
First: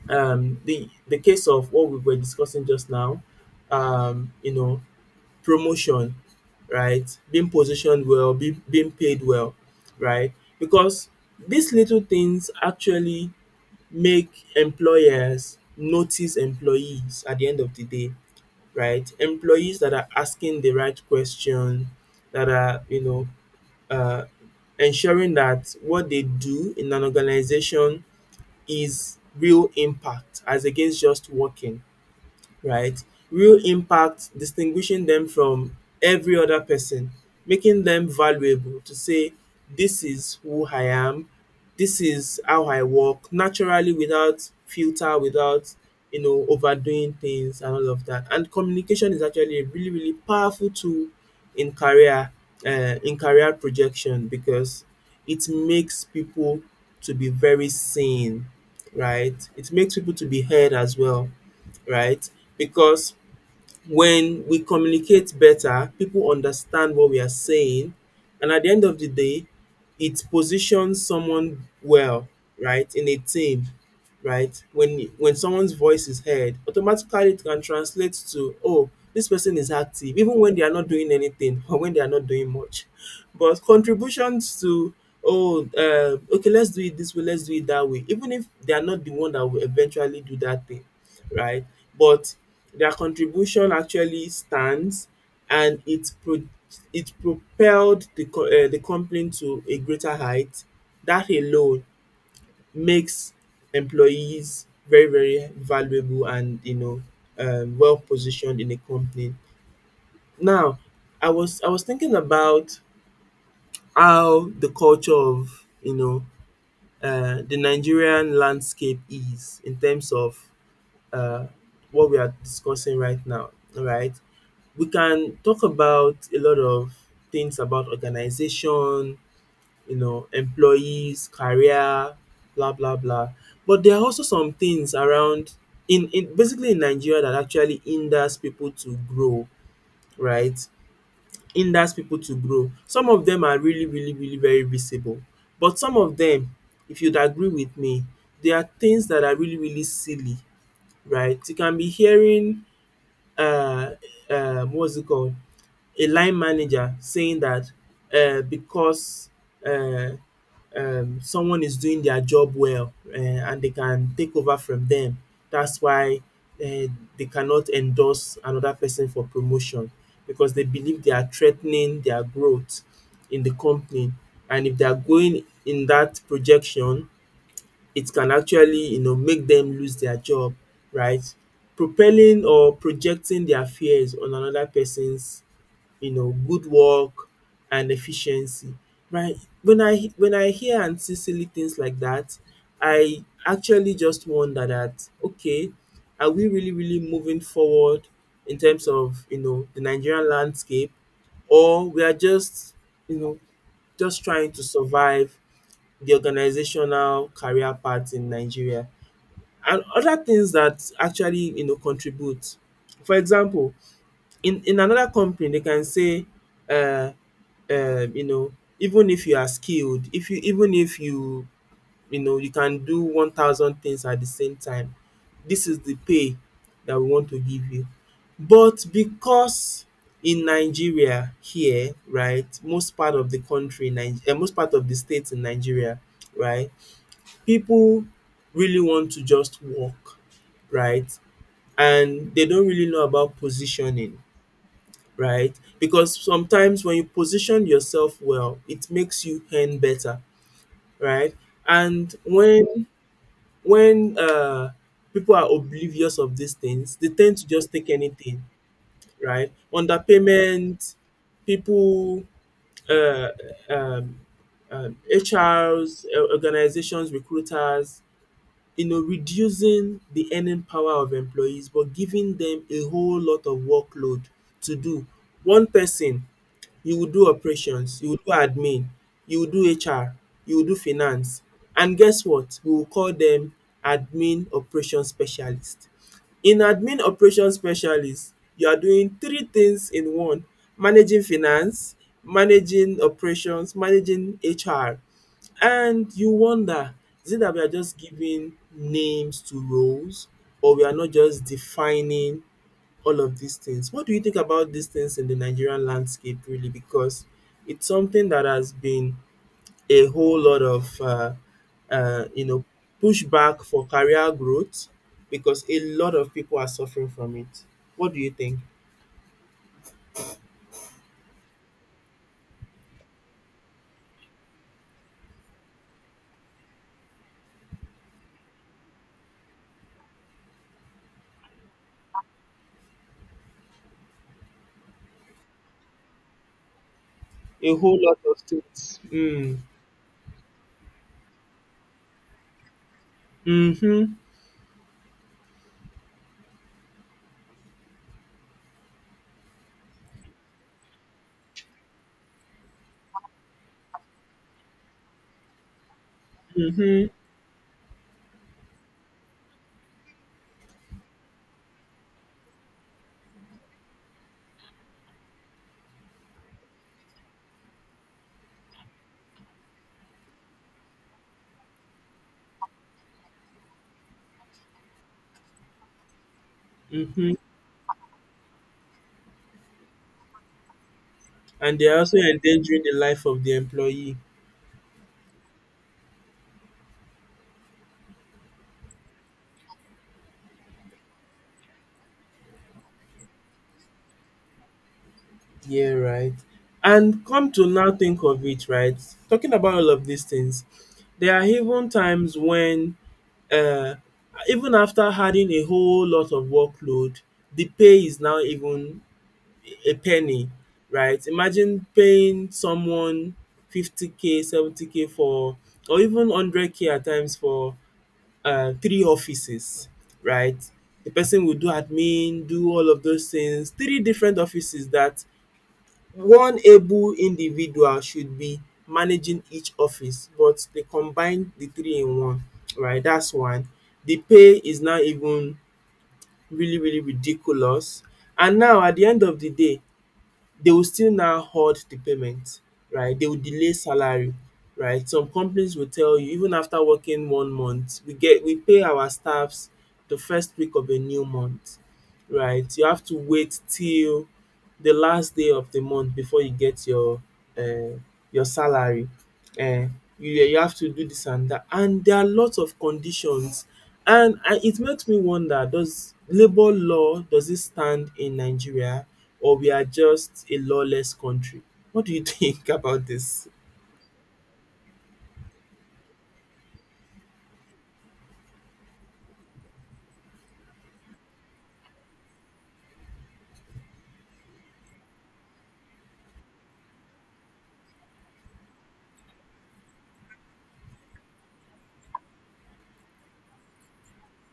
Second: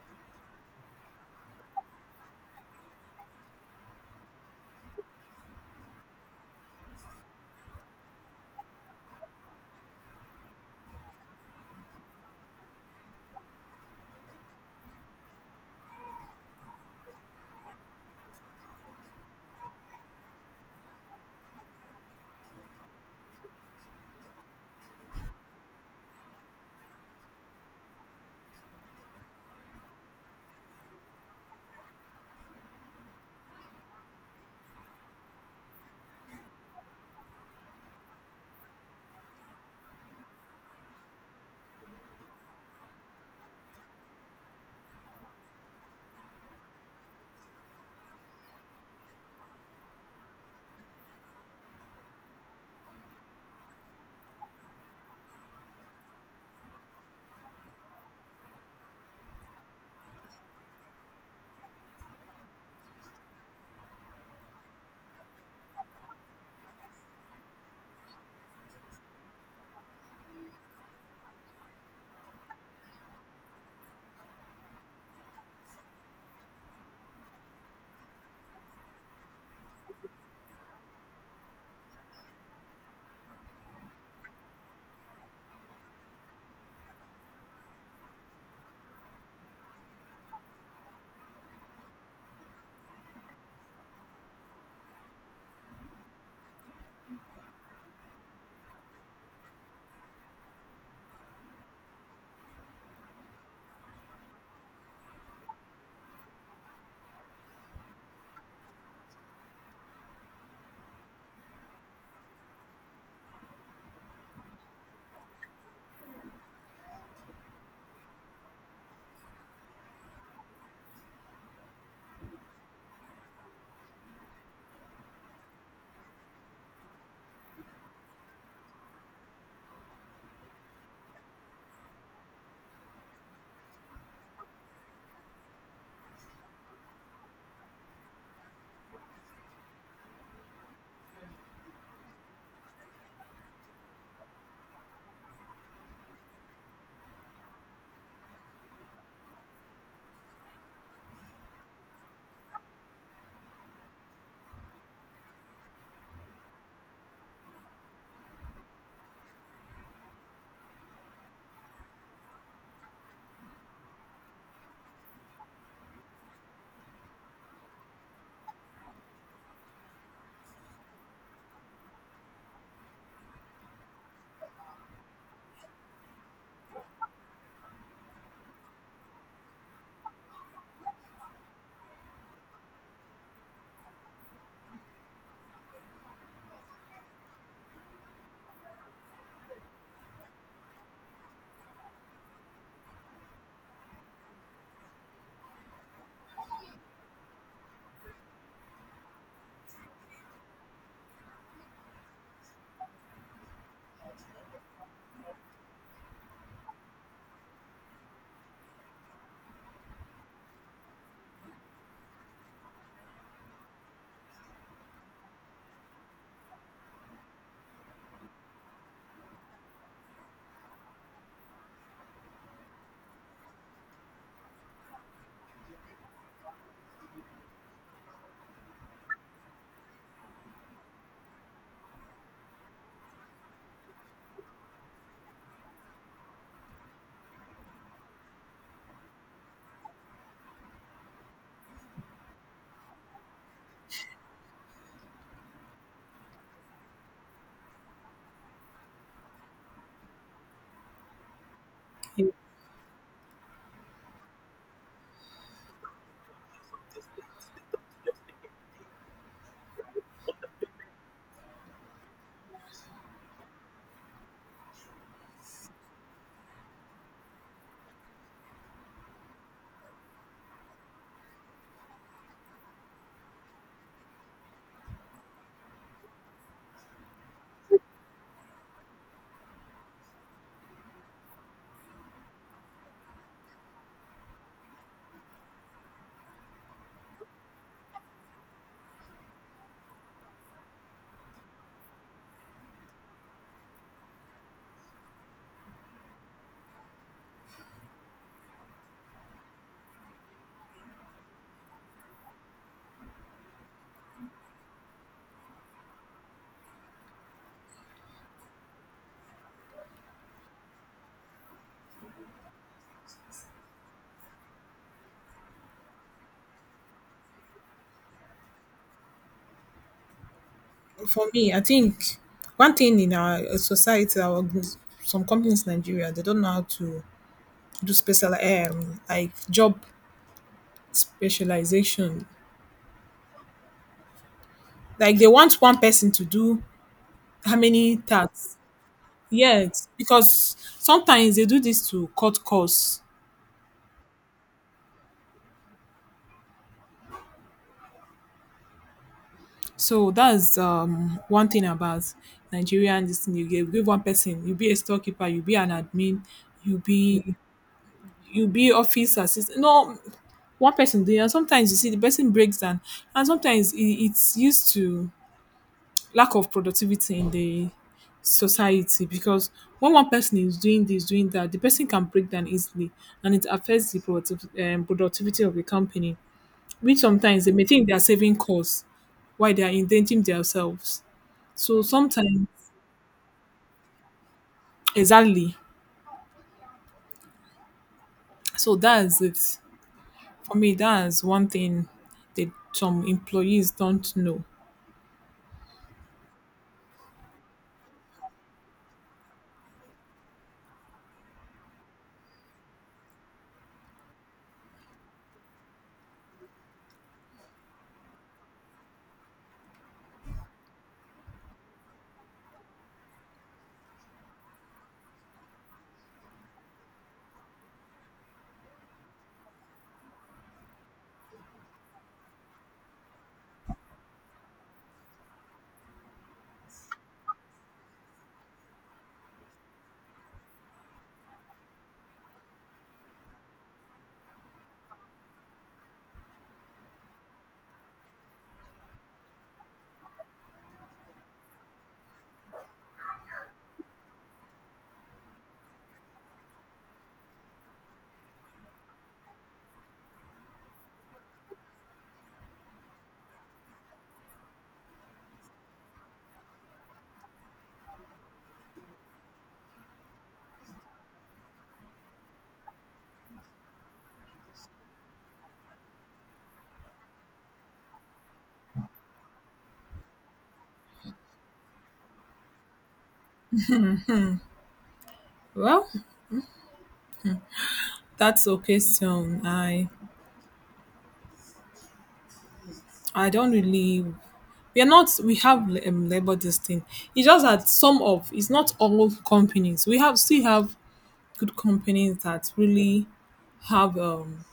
Speaker 2: the case of what we were discussing just now, you know, promotion, right? Being positioned well, being being paid well, right? Because these little things actually make employers notice employees at the end of the day, right? Employees that are asking the right question, that are uh ensuring that what they do in an organization is real impact as against just working, right? Real impact distinguishing them from every other person, making them valuable to say, this is who I am, this is how I work, naturally without filter, without you know overdoing things and all of that. And communication is actually a really really powerful tool in career projection because it makes people to be very seen, right? It makes people to be heard as well, right? Because when we communicate better, people understand what we are saying, and at the end of the day, it positions someone well, right, in a team, right? When someone's voice is heard, automatically it can translate to, oh, this person is active, even when they are not doing anything or when they are not doing much. But contributions to, oh, okay, let's do it this way, let's do it that way, even if they are not the one that will eventually do that thing, right? But their contribution actually stands, and it propelled the company to a greater height. That alone makes employees very very valuable and well positioned in a company. Now, I was thinking about how the culture of the Nigerian landscape is in terms of uh, what we are discussing right now, all right? We can talk about a lot of things about organization, you know, employees, career, blah blah blah. But there are also some things around in basically in Nigeria that actually hinders people to grow, right? Hinders people to grow. Some of them are really, really, really very visible. But some of them, if you'd agree with me, there are things that are really, really silly, right? You can be hearing uh, what's it called, a line manager saying that because uh, someone is doing their job well and they can take over from them, that's why uh, they cannot endorse another person for promotion because they believe they are threatening their growth in the company. And if they are going in that projection, it can actually you know make them lose their job, right? Propelling or projecting their fears on another person's you know good work and efficiency, right? When I hear and see silly things like that, I actually just wonder that, okay, are we really really moving forward in terms of you know the Nigerian landscape, or we are just you know just trying to survive the organizational career path in Nigeria and other things that actually you know contribute. For example, in another company they can say uh, you know, even if you are skilled, if you you know you can do 1,000 things at the same time, this is the pay that we want to give you. But because in Nigeria here, right, most part of the country Nige most part of the state in Nigeria, right, people really want to just walk, right? And they don't really know about positioning, right? Because sometimes when you position yourself well, it makes you earn better, right? And
Speaker 1: In-
Speaker 2: when people are oblivious of these things, they tend to just take anything, right? Underpayment, people, uh, um, H R's, organizations, recruiters, you know, reducing the earning power of employees but giving them a whole lot of workload to do. One person, you will do operations, you will do admin, you will do HR, you will do finance, and guess what? We will call them admin operation specialist. In admin operation specialist, you are doing three things in one: managing finance, managing operations, managing HR. And you wonder, is it that we are just giving names to roles or we are not just defining all of these things? What do you think about these things in the Nigerian landscape, really? Because it's something that has been a whole lot of, you know, pushback for career growth because a lot of people are suffering from it. What do you think?
Speaker 1: for me, I think one thing in our society, our some companies in Nigeria, they don't know how to do special like job specialization. Like they want one person to do how
Speaker 2: A
Speaker 1: many
Speaker 2: whole lot of
Speaker 1: tasks?
Speaker 2: things. Mm.
Speaker 1: Yes, because sometimes they do this to cut costs.
Speaker 2: Mm-hmm.
Speaker 1: So that's one thing about Nigerian, this thing you give. Give one person, you be a storekeeper, you be an admin, you
Speaker 2: Mm-hmm.
Speaker 1: be you be office assistant. No, one person doing. And sometimes you see the person breaks down, and sometimes it's used to lack of productivity in the society, because when one person is doing this, doing that, the person can break down easily, and it affects the productivity of the company. Which
Speaker 2: Mm-hmm.
Speaker 1: sometimes they may think they are saving costs while they are endangering themselves.
Speaker 2: And
Speaker 1: So
Speaker 2: they are also
Speaker 1: sometimes,
Speaker 2: endangering the life of the employee.
Speaker 1: exactly. So that's it. For me, that's one thing that some employees don't know.
Speaker 2: Yeah, right. And come to now think of it, right? Talking about all of these things, there are even times when, uh, even after adding a whole lot of workload, the pay is now even a penny, right? Imagine paying someone 50K, 70K for, or even 100K at times for three offices, right? The person will do admin, do all of those things, three different offices that one able individual should be managing each office, but they combine the three in one, right? That's one. The pay is now even really really ridiculous, and now at the end of the day they will still now hold the payment, right? They will delay salary, right? Some companies will tell you even after working one month, we pay our staffs the first week of a new month, right? You have to wait till the last day of the month before you get um your salary. um you, yeah, you have to do this and that, and there are lots of conditions. And it makes me wonder, does labor law, does it stand in Nigeria, or we are just a lawless country? What do you [LAUGHS] think about this?
Speaker 1: Well, that's a question. I don't really. We are not. We have labor this thing. It's just that some of. It's not all companies. We have still have good companies that really have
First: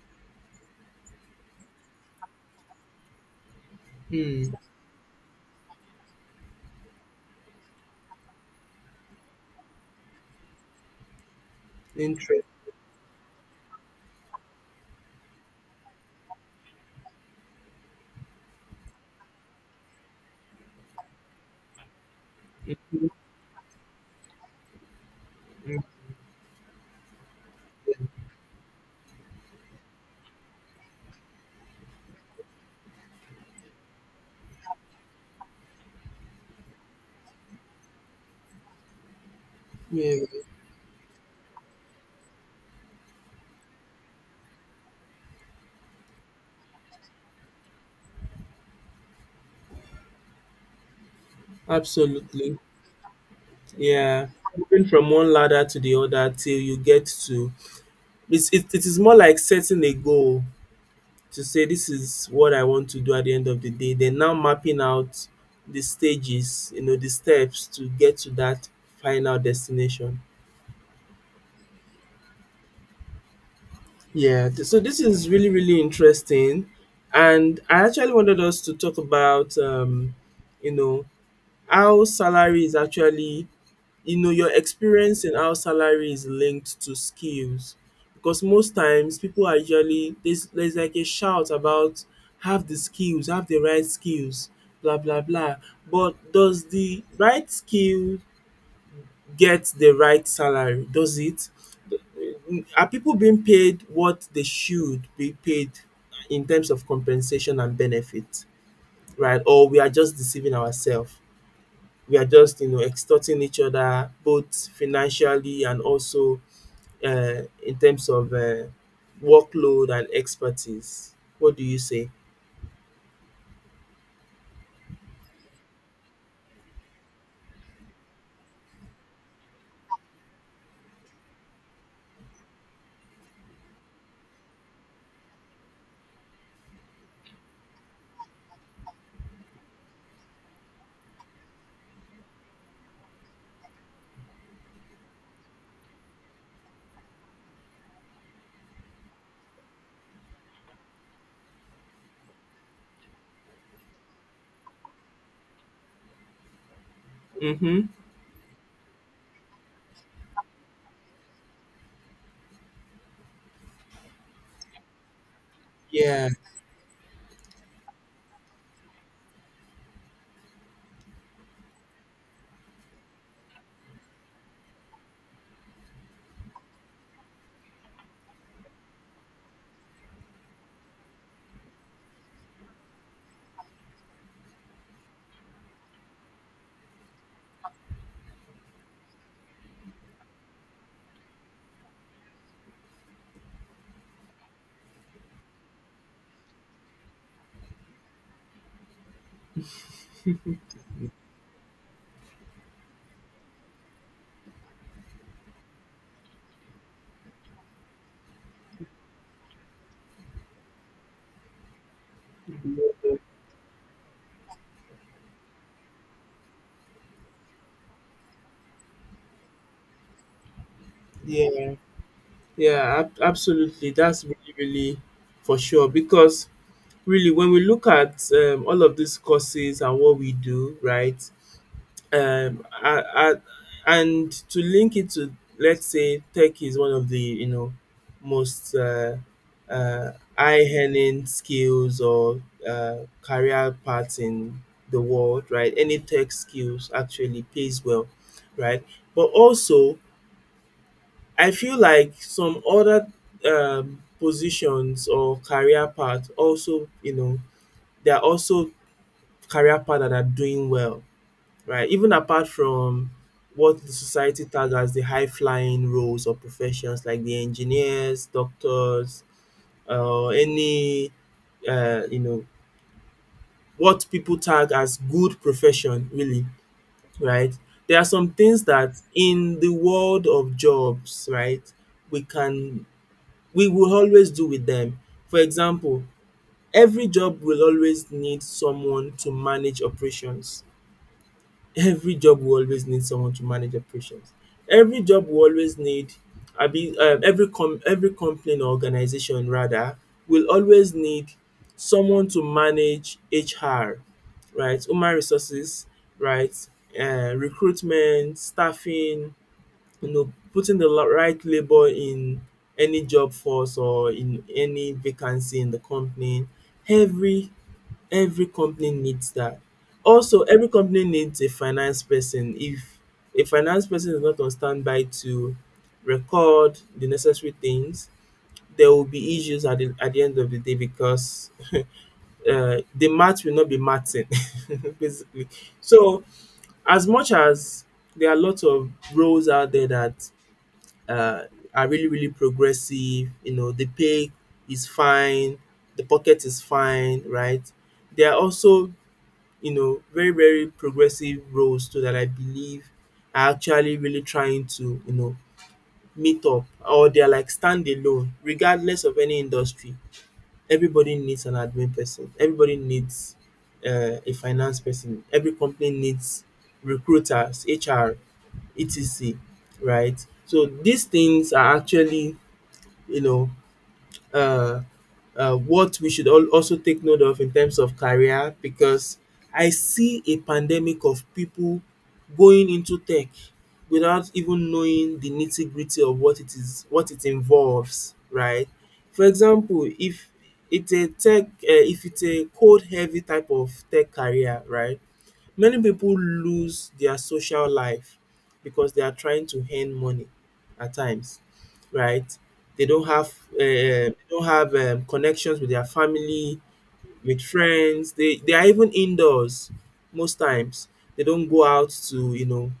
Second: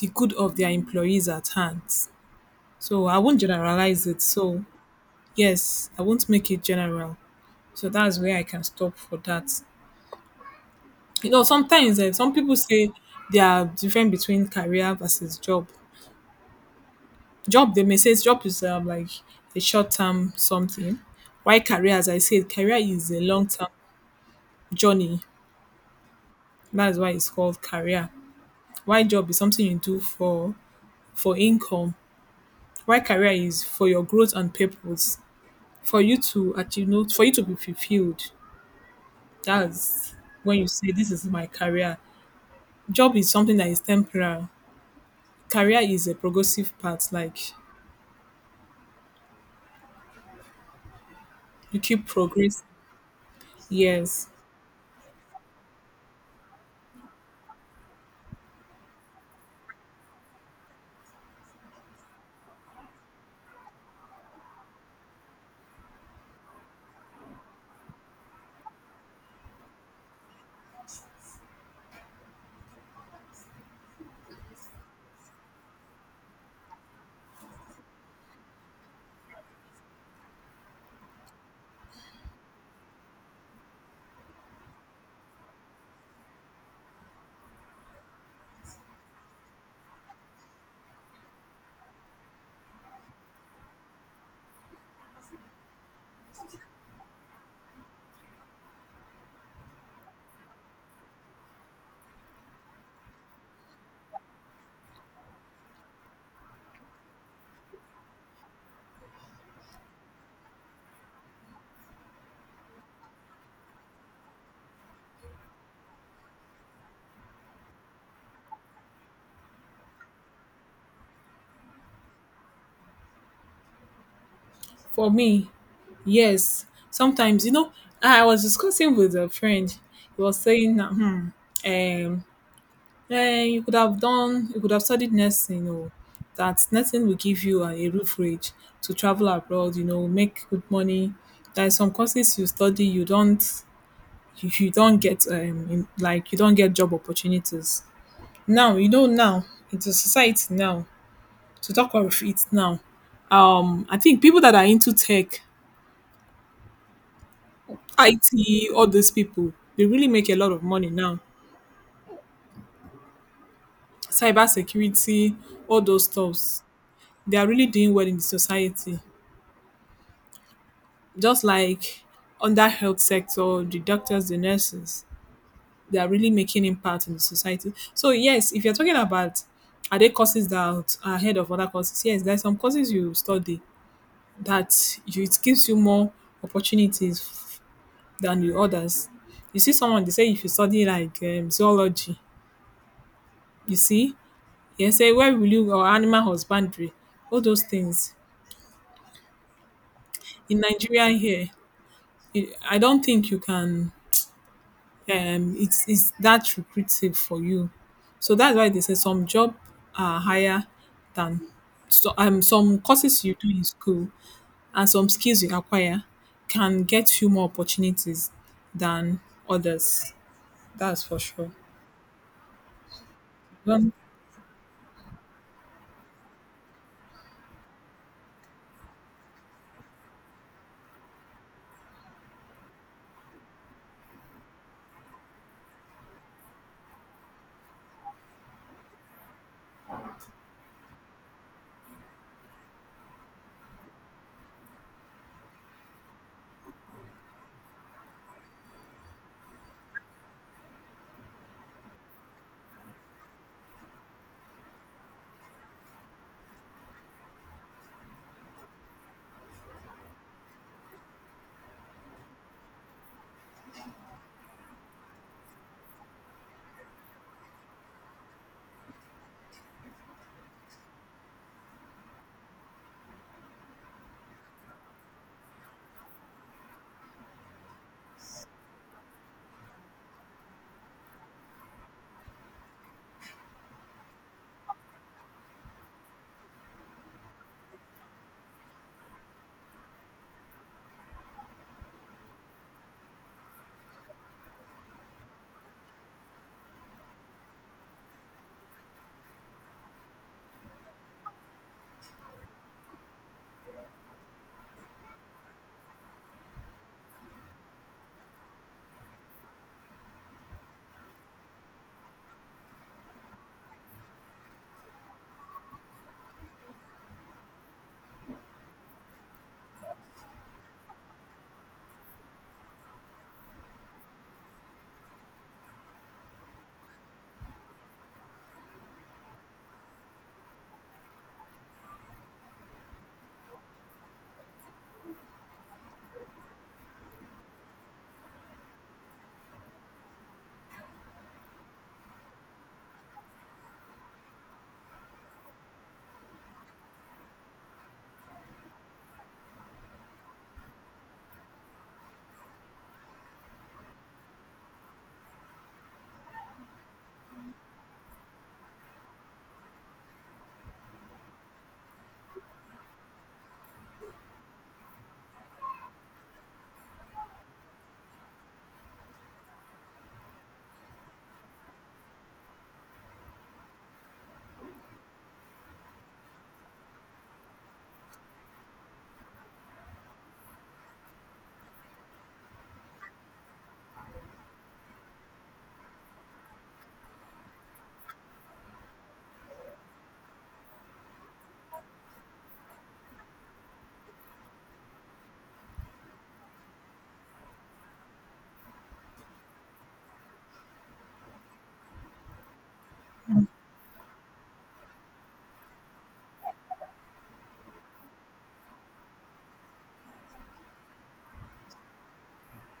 Speaker 1: the good of their employees at hand. So I won't generalize it.
Speaker 2: Hmm.
Speaker 1: So yes, I won't make it general. So that's where I can stop for that. You know, sometimes some
Speaker 2: Interest.
Speaker 1: people say there are different between career versus job. Job, they may say job is like a short term something. Why career? As I said, career is a long term journey.
Speaker 2: Mm,
Speaker 1: That's why it's called career. Why job is something you do for income. Why career is for your growth and purpose, for you to achieve, no, for you to be fulfilled.
Speaker 2: yeah.
Speaker 1: That's when you say this is my career. Job is something that is temporary. Career is a progressive path, like you keep
Speaker 2: Absolutely.
Speaker 1: progress,
Speaker 2: Yeah.
Speaker 1: yes.
Speaker 2: Moving from one ladder to the other till you get to, it is more like setting a goal to say this is what I want to do at the end of the day. Then now mapping out the stages, you know, the steps to get to that final destination. Yeah, so this is really, really interesting. And I actually wanted us to talk about, you know, how salary is actually you know, your experience in how salary is linked to skills. Because most times people are usually, there's like a shout about have the skills, have the right skills, blah blah blah. But does the right skill get the right salary? Does it? Are people being paid what they should be paid in terms of compensation and benefit, right, or we are just deceiving ourselves? We are just you know extorting each other both financially and also in terms of workload and expertise. What do you say?
Speaker 1: For me, yes, sometimes you know, I was discussing with a friend. He was saying that um you could have done, you could have studied nursing, or that nursing will give you a roof rate to travel abroad, you know, make good money. There are some courses you study, you don't, you don't get like, you don't get job opportunities now. You know, now it's a society now, to talk of it now, I think people that are into tech,
Speaker 2: Mm-hmm.
Speaker 1: IT, all those people, they really make a lot of money now. Cyber security, all those
Speaker 2: Yeah,
Speaker 1: stuffs, they are really doing well in the society. Just like on that health sector, the doctors, the nurses, they are really making impact in the society. So yes, if you're talking about, are there courses that are are ahead of other courses? Yes, there are some courses you study that you, it gives you more opportunities than the others. You see someone, they say if you study like zoology, you see, they say where will you, or animal husbandry, all those things. In Nigeria here, you- I don't think you can. It's that lucrative for you. So that's why they say some job are higher than. So, some courses you do in school and some skills you acquire can get you more opportunities than others. That's for sure.
Speaker 2: yeah, yeah. Absolutely. That's really, really for sure. Because really, when we look at all of these courses and what we do, right? um I, I, and to link it to, let's say, tech is one of the you know most uh, high earning skills or career paths in the world, right? Any tech skills actually pays well, right? But also I feel like some other positions or career paths also you know, there are also career paths that are doing well, right? Even apart from what the society tag as the high flying roles or professions like the engineers, doctors, uh, any, you know, what people tag as good profession, really, right? There are some things that in the world of jobs, right, we can, we will always do with them. For example, every job will always need someone to manage operations. Every job will always need someone to manage operations. Every job will always need, abi every com every company or organization rather will always need someone to manage HR, right, human resources, right, recruitment, staffing, you know, putting the right labour in any job force or in any vacancy in the company. Every every company needs that. Also, every company needs a finance person. If a finance person is not on standby to record the necessary things, there will be issues at at the end of the day, because [LAUGHS] the math will not be mathing, [LAUGHS] basically. So, as much as there are lots of roles out there that uh, are really, really progressive, the pay is fine, the pocket is fine, right? There are also very, very progressive roles too that I believe are actually really trying to meet up, or they're like standalone, regardless of any industry. Everybody needs an admin person. Everybody needs a finance person. Every company needs recruiters, HR, etc. Right? So these things are actually, you know, uh, what we should all also take note of in terms of career, because I see a pandemic of people going into tech without even knowing the nitty gritty of what it is, what it involves, right? For example, if it's a code heavy type of tech career, right? Many people lose their social life because they are trying to earn money at times, right? They don't have um they don't have connections with their family, with friends. They are even indoors most times. They don't go out to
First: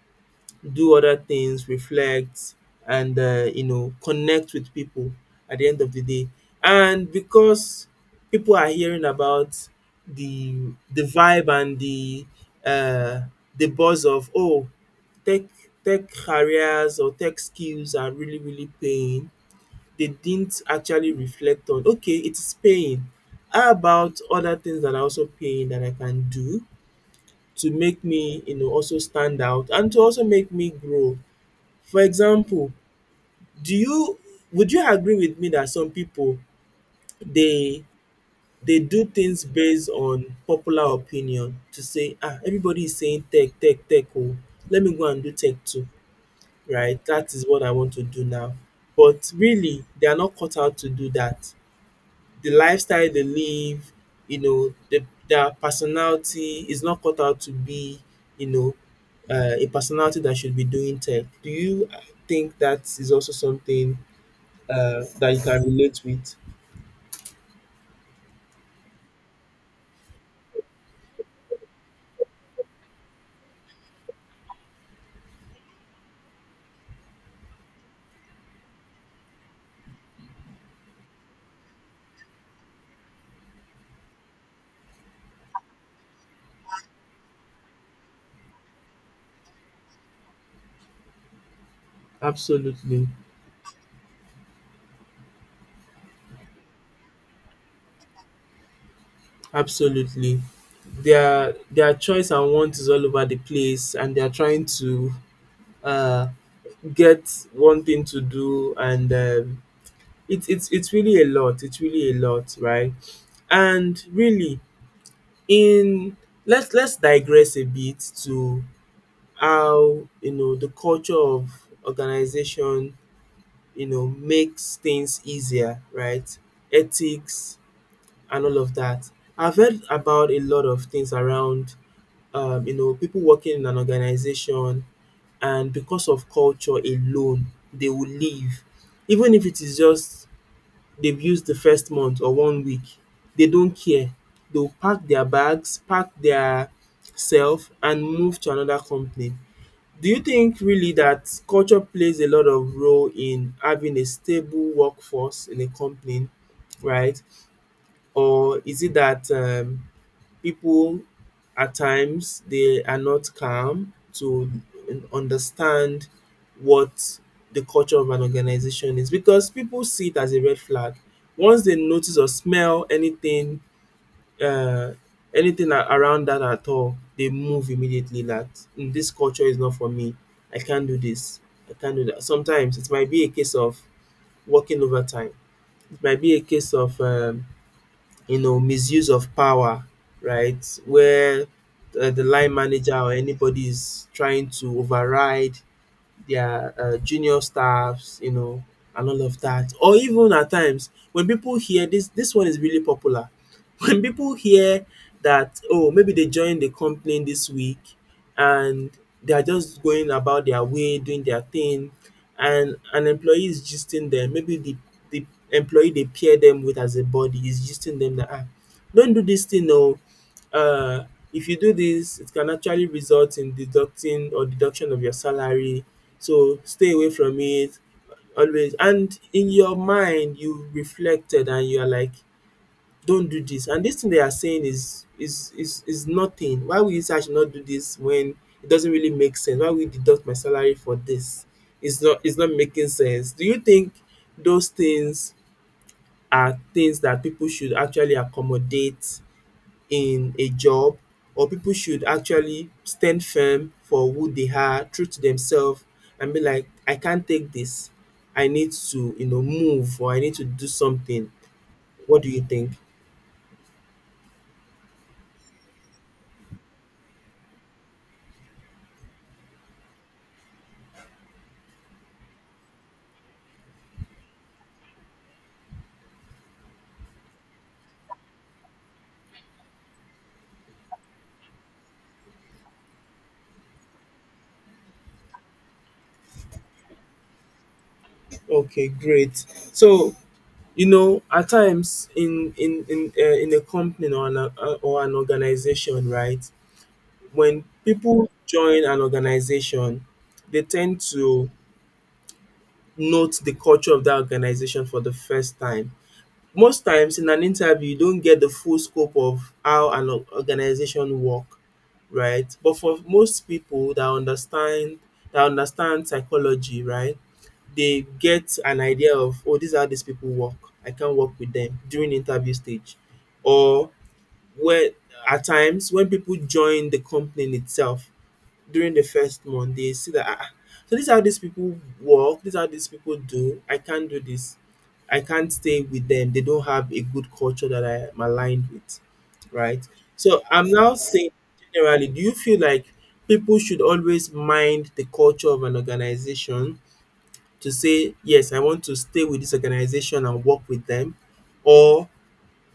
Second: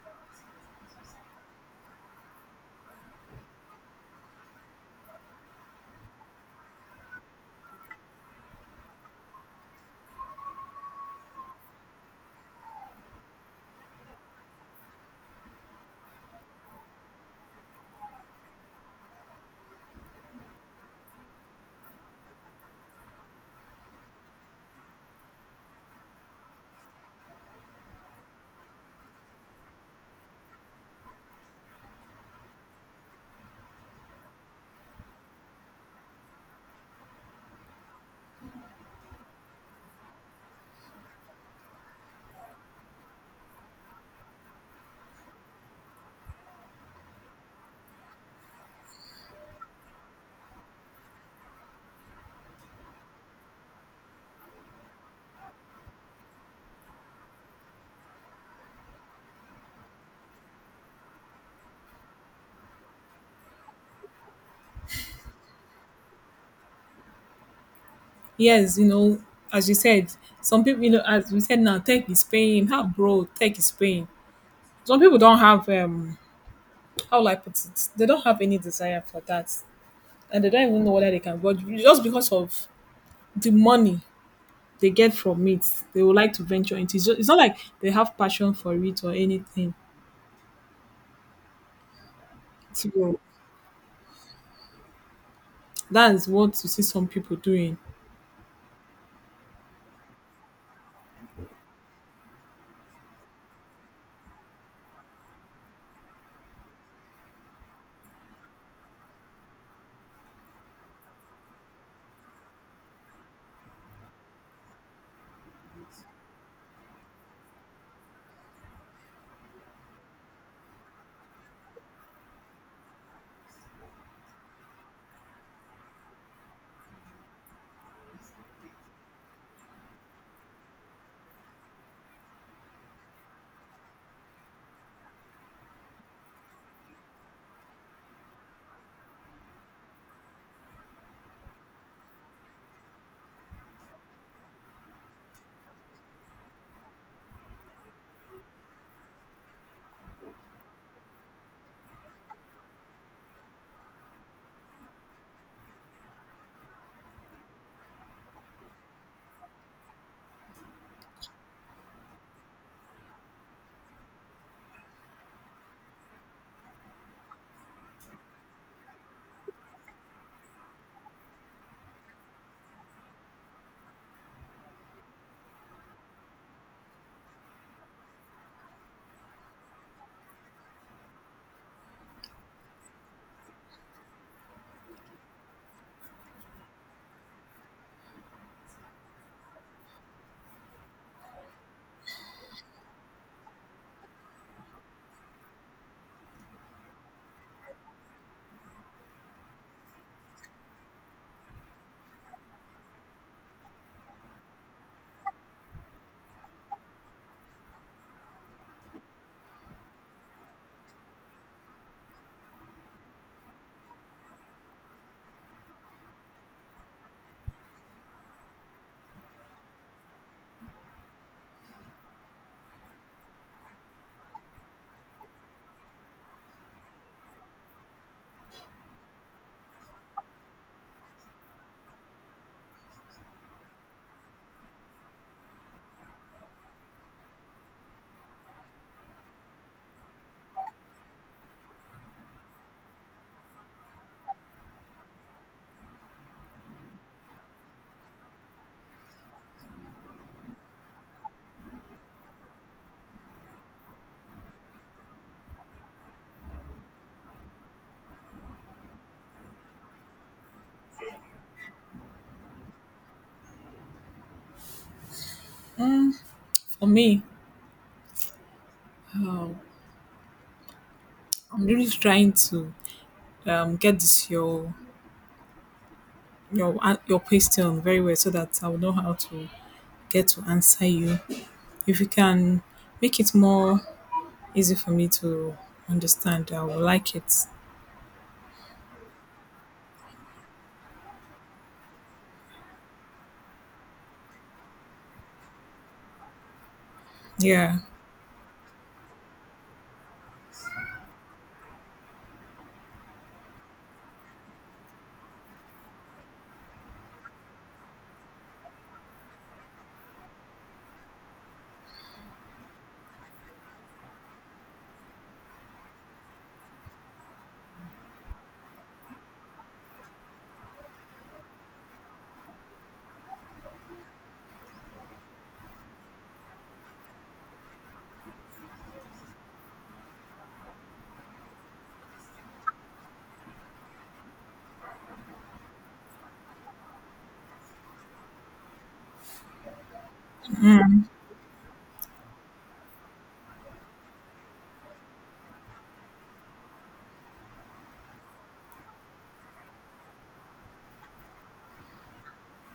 Speaker 2: do other things, reflect, and connect with people at the end of the day. And because people are hearing about the the vibe and uh, the buzz of, oh, tech tech careers or tech skills are really really paying. They didn't actually reflect on, okay, it is paying. How about other things that are also paying that I can do to make me also stand out and to also make me grow? For example, do you would you agree with me that some people, they they do things based on popular opinion to say, ah, everybody is saying tech, tech, tech, oh, let me go and do tech too, right? That is what I want to do now. But really, they are not cut out to do that. The lifestyle they live, their personality is not cut out to be, you know, a personality that should be doing tech. Do you think that is also something that you can relate with?
Speaker 1: Yes, you know, as you said, some people, you know, as we said now, tech is paying. How bro, tech is paying. Some people don't have, how will I put it? They don't have any desire for that. And they don't even know whether they can go. Just because of the money they get from it, they would like to venture into it. So it's not like they have passion for it or anything.
Speaker 2: Absolutely,
Speaker 1: So that's what you see some people doing.
Speaker 2: absolutely. Their choice and want is all over the place, and they are trying to uh, get one thing to do, and it's really a lot. It's really a lot, right? And really, in let's digress a bit to how the culture of organization makes things easier, right? Ethics and all of that. I've heard about a lot of things around, people working in an organization, and because of culture alone, they will leave. Even if it is just they've used the first month or one week, they don't care. They'll pack their bags, pack their self, and move to another company. Do you think really that culture plays a lot of role in having a stable workforce in a company, right? Or is it that people at times they are not calm to understand what the culture of an organization is, because people see it as a red flag? Once they notice or smell anything uh, around that at all, they move immediately. That "Mm, this culture is not for me. I can't do this, I can't do that." Sometimes it might be a case of working overtime. It might be a case of misuse of power, right? Where the line manager or anybody is trying to override their junior staffs, you know, and all of that. Or even at times when people hear this, this one is really popular. [LAUGHS] When people hear that, oh, maybe they joined the company this week and they are just going about their way, doing their thing, and an employee is gisting them. Maybe the employee they pair them with as a body is gisting them that, ah, don't do this thing. No, um if you do this, it can actually result in deducting or deduction of your salary, so stay away from it always. And in your mind, you reflected, and you are like, don't do this. And this thing they are saying is nothing. Why will you say I should not do this when it doesn't really make sense? Why will you deduct my salary for this? It's not making sense. Do you think those things are things that people should actually accommodate in a job, or people should actually stand firm for who they are, true to themselves, and be like, I can't take this. I need to, you know, move, or I need to do something. What do you think?
Speaker 1: Mm, for me, um, I'm really trying to get this your your question very well, so that I will know how to get to answer you. If you can make it more easy for me to understand, I will like it.
Speaker 2: Okay, great. So, you know, at times in a company or an organization, right? When
Speaker 1: Yeah,
Speaker 2: people join an organization, they tend to note the culture of that organization for the first time. Most times in an interview, you don't get the full scope of how an organization work, right? But for most people that understand psychology, right, they get an idea of, oh, these people work. I can work with them during interview stage. Or, where at times when people join the company itself, during the first month they see that, so this is how these people work, this is how these people do. I can't do this, I can't stay with them, they don't have a good culture that I am aligned with, right? So I'm now saying, generally, do you feel like people should always mind the culture of an organization to say, yes, I want to stay with this organization and work with them, or,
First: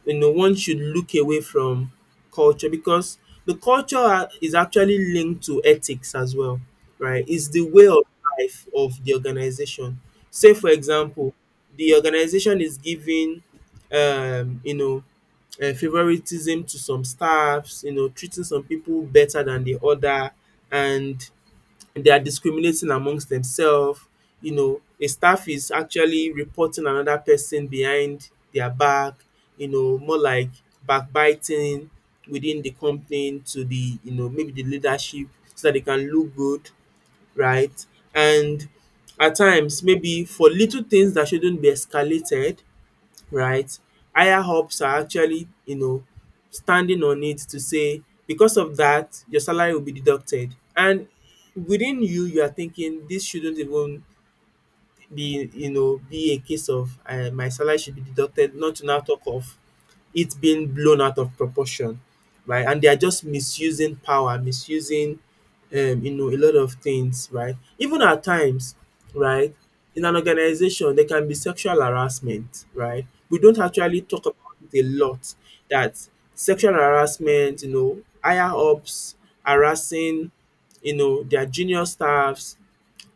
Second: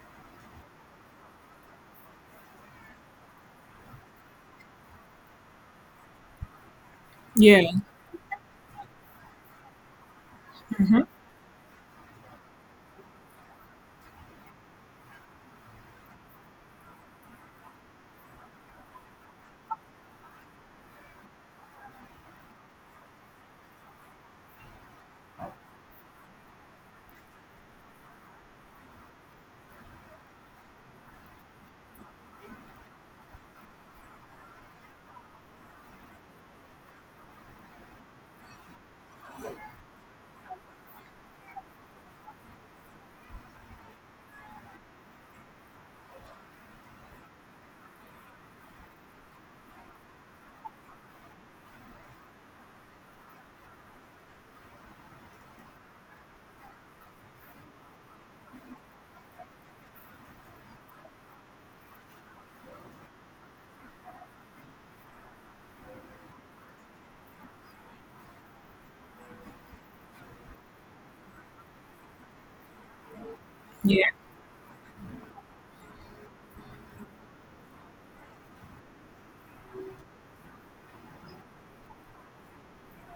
Speaker 2: you know, one should look away from culture, because the culture is actually linked to ethics as well, right? It's the
Speaker 1: yeah,
Speaker 2: way of life of the organization. Say, for example, the organization is giving, um, you know, favoritism to some staffs, you know, treating some people better than the other, and they are discriminating amongst themselves. You know, a staff is actually reporting another person behind their back, you know, more like backbiting within the company to the, you know, maybe the leadership, so that they can look good, right? And at times, maybe for little things that shouldn't be escalated, right, higher ups are actually, you know, standing on it to say, because of that, your salary will be deducted. And within you are thinking, this shouldn't even be you know be a case of my salary should be deducted, not to now talk of it being blown out of proportion, right? And they are just misusing power, misusing, a lot of things, right? Even at times, right, in an organization, there can be sexual harassment, right? We don't actually
Speaker 1: yeah.
Speaker 2: talk about it a lot. That sexual harassment, you know, higher ups harassing, you know, their junior staffs,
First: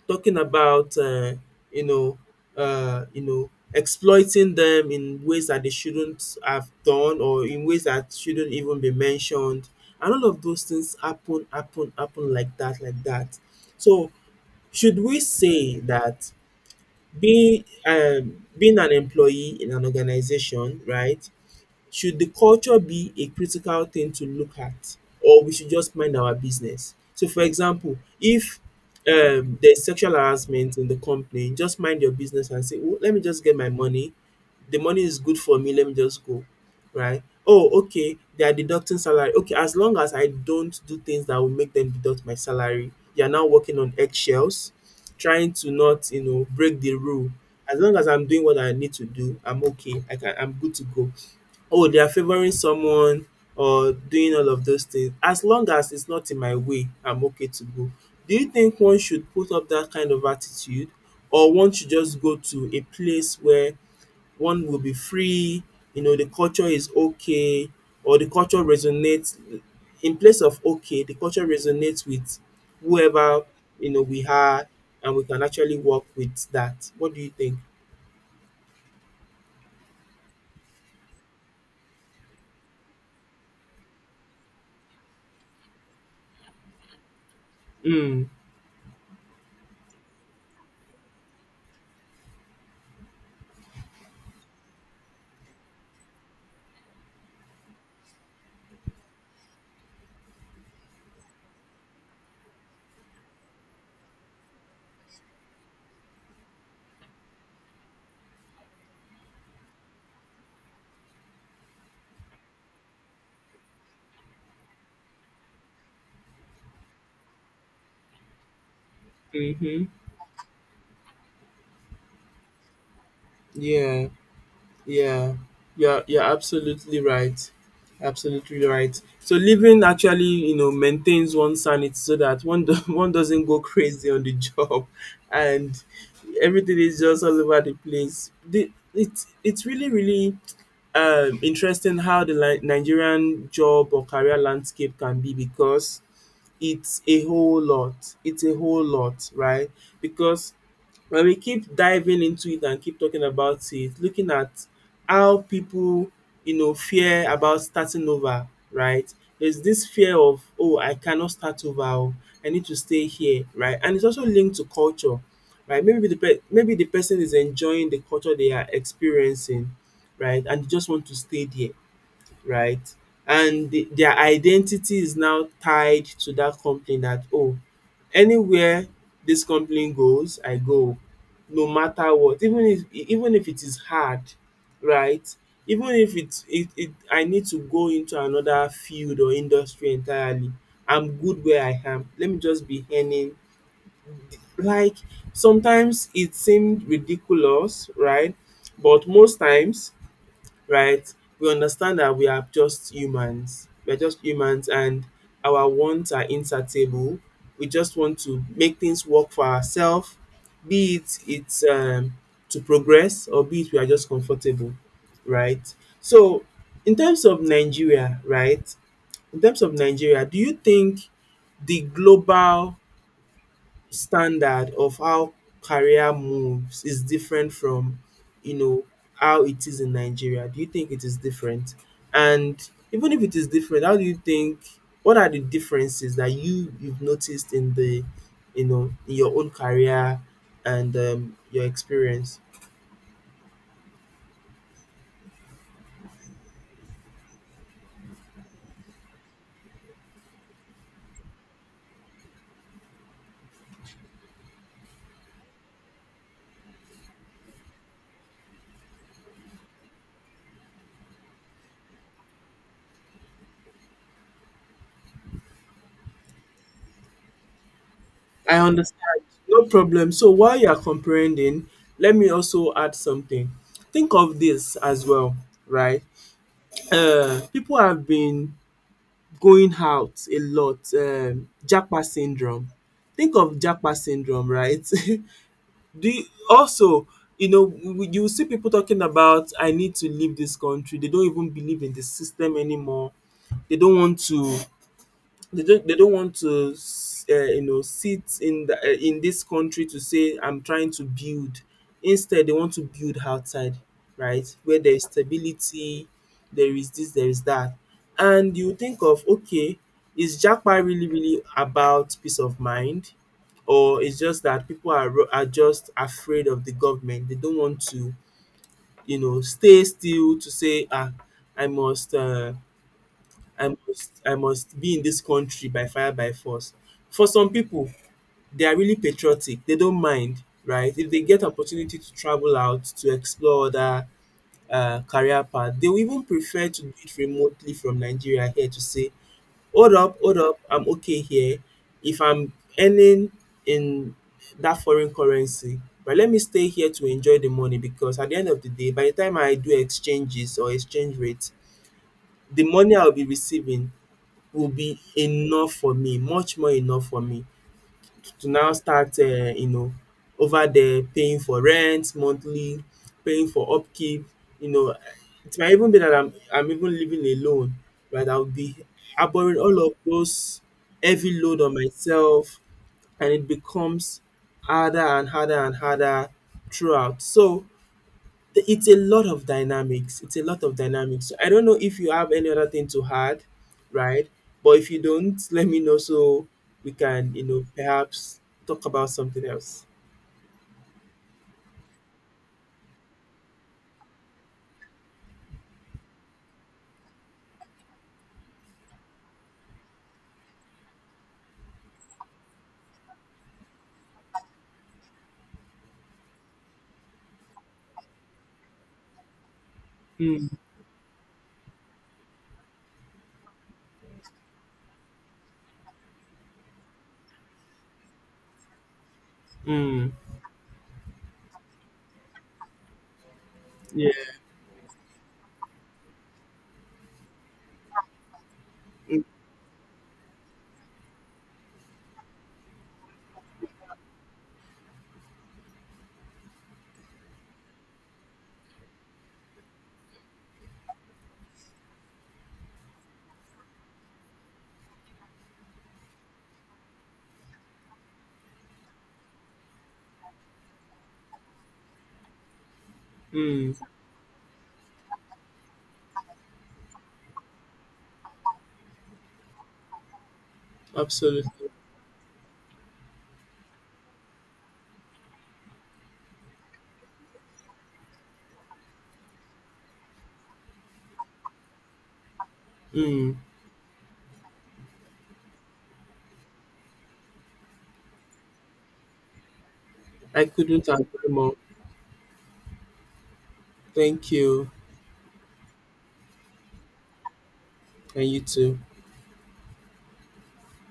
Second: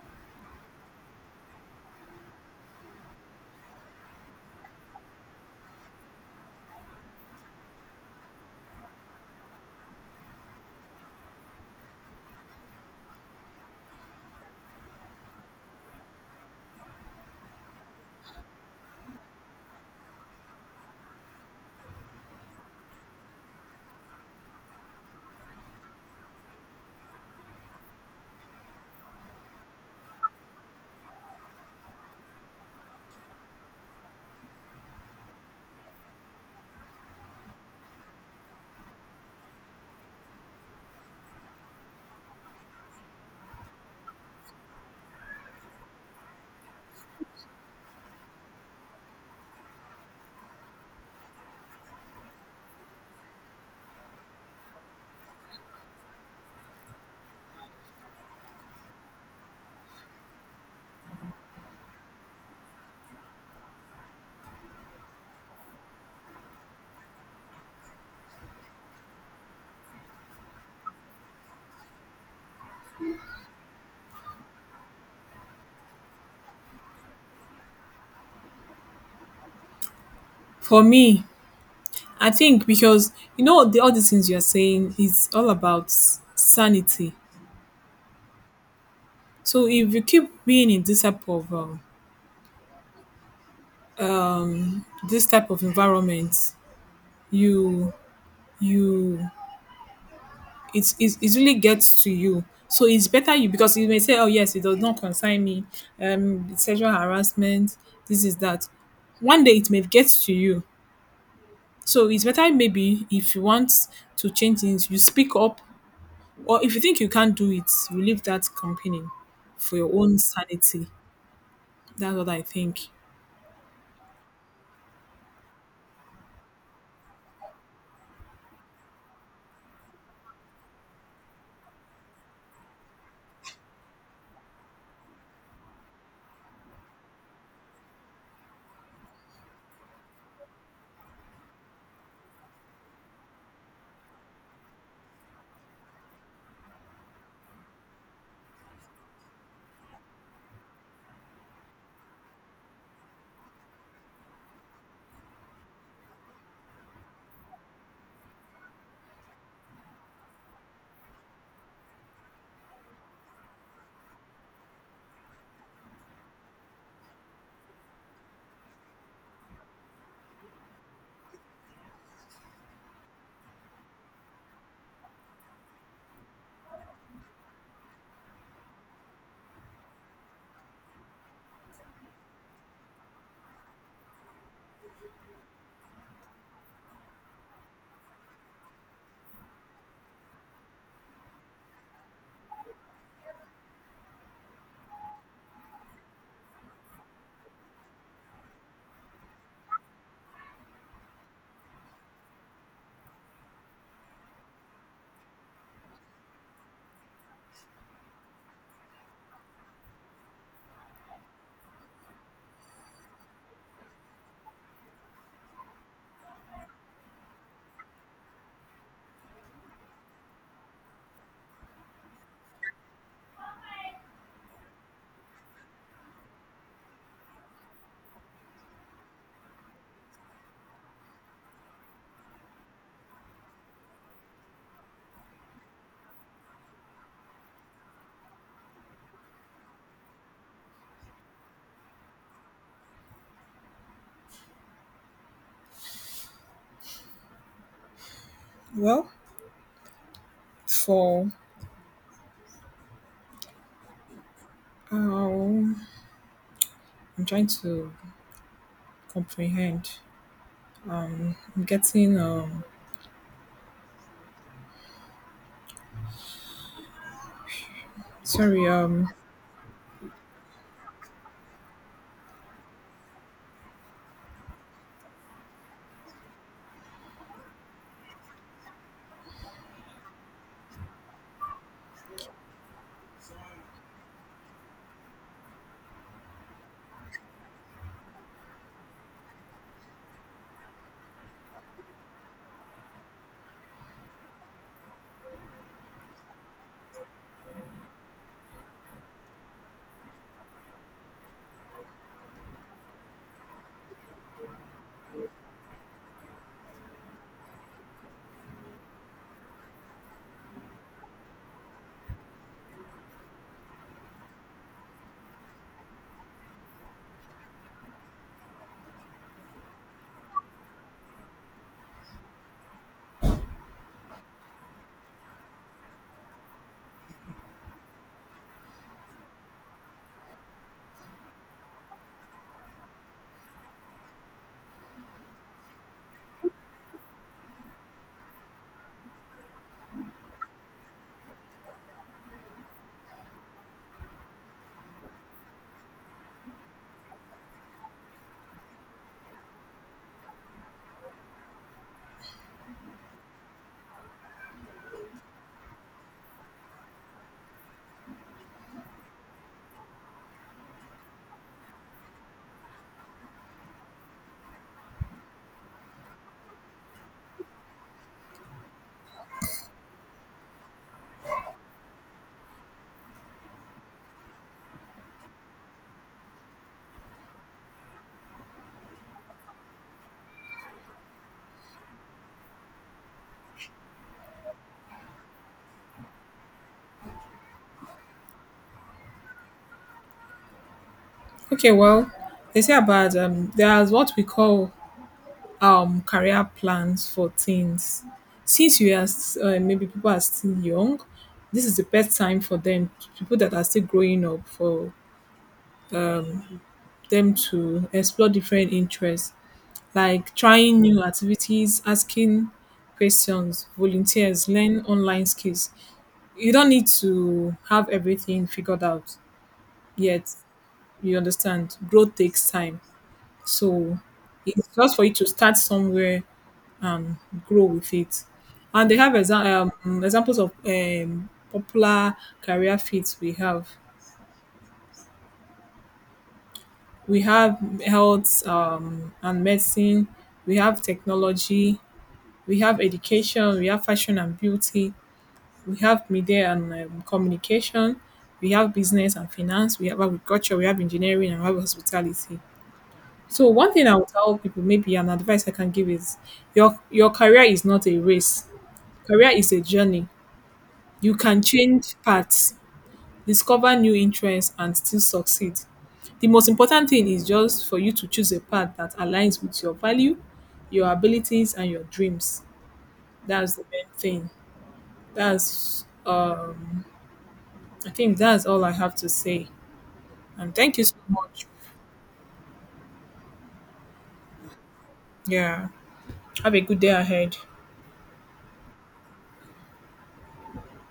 Speaker 2: talking about you know, exploiting them in ways that they shouldn't have done or in ways that shouldn't even be mentioned. And all of those things happen, happen, happen, like that, like that. So should we say that being an employee in an organization, right, should the culture be a critical thing to look at, or we should just mind our business? So for example, if there's sexual harassment in the company, just mind your business and say, "Oh, let me just get my money. The money is good for me, let me just go." Right? Oh, okay, they are deducting salary. Okay, as long as I don't do things that will make them deduct my salary, you are now working on eggshells, trying to not, you know, break the rule. As long as I'm doing what I need to do, I'm okay. I can, I'm good to go. Oh, they are favoring someone or doing all of those things. As long as it's not in my way, I'm okay to go. Do you think one should put up that kind of attitude, or one should just go to a place where one will be free, you know, the culture is okay, or the culture resonates? In place of, okay, the culture resonates with whoever, you know, we are, and we can actually work with that. What do you think?
Speaker 1: For me, I think because you know the all these things you are saying is all about sanity.
Speaker 2: Mm.
Speaker 1: So if you keep being in this type of environment, you you it really gets to you. So it's better you, because you may say, oh yes, it does not concern me. Sexual harassment, this is that. One day it may get to you. So it's better, maybe if you want to change things, you speak up, or if you think you can't do it, you leave that company for
Speaker 2: Mm-hmm.
Speaker 1: your own sanity. That's what I think.
Speaker 2: Yeah. Yeah, you're absolutely right. Absolutely right. So living actually, you know, maintains one's sanity, so that one do, [LAUGHS] one doesn't go crazy on the job, and everything is just all over the place. The, it's really really interesting how the Nigerian job or career landscape can be, because it's a whole lot. It's a whole lot, right? Because when we keep diving into it and keep talking about it, looking at how people, you know, fear about starting over, right? There's this fear of, oh, I cannot start over. Oh, I need to stay here, right? And it's also linked to culture, right? Maybe the person is enjoying the culture they are experiencing, right? And they just want to stay there, right? And their identity is now tied to that company, that, oh, anywhere this company goes, I go, no matter what, even if it is hard, right? Even if it, it, it I need to go into another field or industry entirely, I'm good where I am. Let me just be earning. Like, sometimes it seemed ridiculous, right? But most times, right? We understand that we are just humans. We're just humans and our wants are insatiable. We just want to make things work for ourselves, be it it's to progress, or be it we are just comfortable, right? So, in terms of Nigeria, right? In terms of Nigeria, do you think the global standard of how career moves is different from, you know, how it is in Nigeria? Do you think it is different? And even if it is different, how do you think, what are the differences that you've noticed in the, you know, in your own career and your experience?
Speaker 1: Well, for um, I'm trying to comprehend. I'm getting
Speaker 2: I
Speaker 1: sorry
Speaker 2: understand. No problem. So while you are comprehending, let me also add something. Think of this as well, right? People have been going out a lot, japa syndrome. Think of japa syndrome, right? [LAUGHS] Do you also, you know, you will see people talking about, I need to leave this country. They don't even believe in the system anymore. They don't want to, they don't want to, you know, sit in the in this country to say, I'm trying to build. Instead they want to build outside, right, where there is stability, there is this, there is that. And you think of, okay, is japa really really about peace of mind, or it's just that people are, are just afraid of the government? They don't want to, you know, stay still to say, ah, I must I must be in this country by fire by force. For some people, they are really patriotic. They don't mind, right? If they get opportunity to travel out to explore other career path, they will even prefer to do it remotely from Nigeria here to say, hold up, I'm okay here. If I'm earning in that foreign currency, but let me stay here to enjoy the money, because at the end of the day, by the time I do exchanges or exchange rates, the money I'll be receiving will be enough for me, much more enough for me, to now start you know, over there, paying for rent monthly, paying for upkeep. You know, it might even be that I'm even living alone, right? I will be harboring all of those heavy load on myself, and it becomes harder and harder and harder throughout. So it's a lot of dynamics. It's a lot of dynamics. So I don't know if you have any other thing to add, right? But if you don't, let me know so we can, you know, perhaps talk about something else.
Speaker 1: okay, well, they say about there's what we call career plans for teens. Since you are maybe people are still young, this is the best time for them, people that are still growing up, for them to explore different interests, like
Speaker 2: Mm,
Speaker 1: trying new activities, asking questions, volunteers, learn online skills. You don't need to have everything figured out
Speaker 2: mm,
Speaker 1: yet. You understand? Growth takes time. So
Speaker 2: yeah,
Speaker 1: it's just for you to start somewhere and grow with it. And they have
Speaker 2: mm,
Speaker 1: examples of popular career fields we have. We have health and medicine, we have technology, we have education, we have fashion and beauty, we have media and communication, we have business and finance, we have agriculture, we have engineering, and we have hospitality. So
Speaker 2: mm,
Speaker 1: one thing I would tell people, maybe an advice I can give is, your career is not a race. Career is a journey. You can
Speaker 2: absolutely.
Speaker 1: change paths, discover new interests, and still succeed. The most important thing is just for you to choose a path that aligns with your value, your abilities, and your dreams.
Speaker 2: Mm,
Speaker 1: That's the main thing. That's I think that's all I have to say.
Speaker 2: I
Speaker 1: And thank you
Speaker 2: couldn't
Speaker 1: so
Speaker 2: agree
Speaker 1: much.
Speaker 2: more. Thank you,
Speaker 1: Yeah. Have a good day ahead.
Speaker 2: and you too.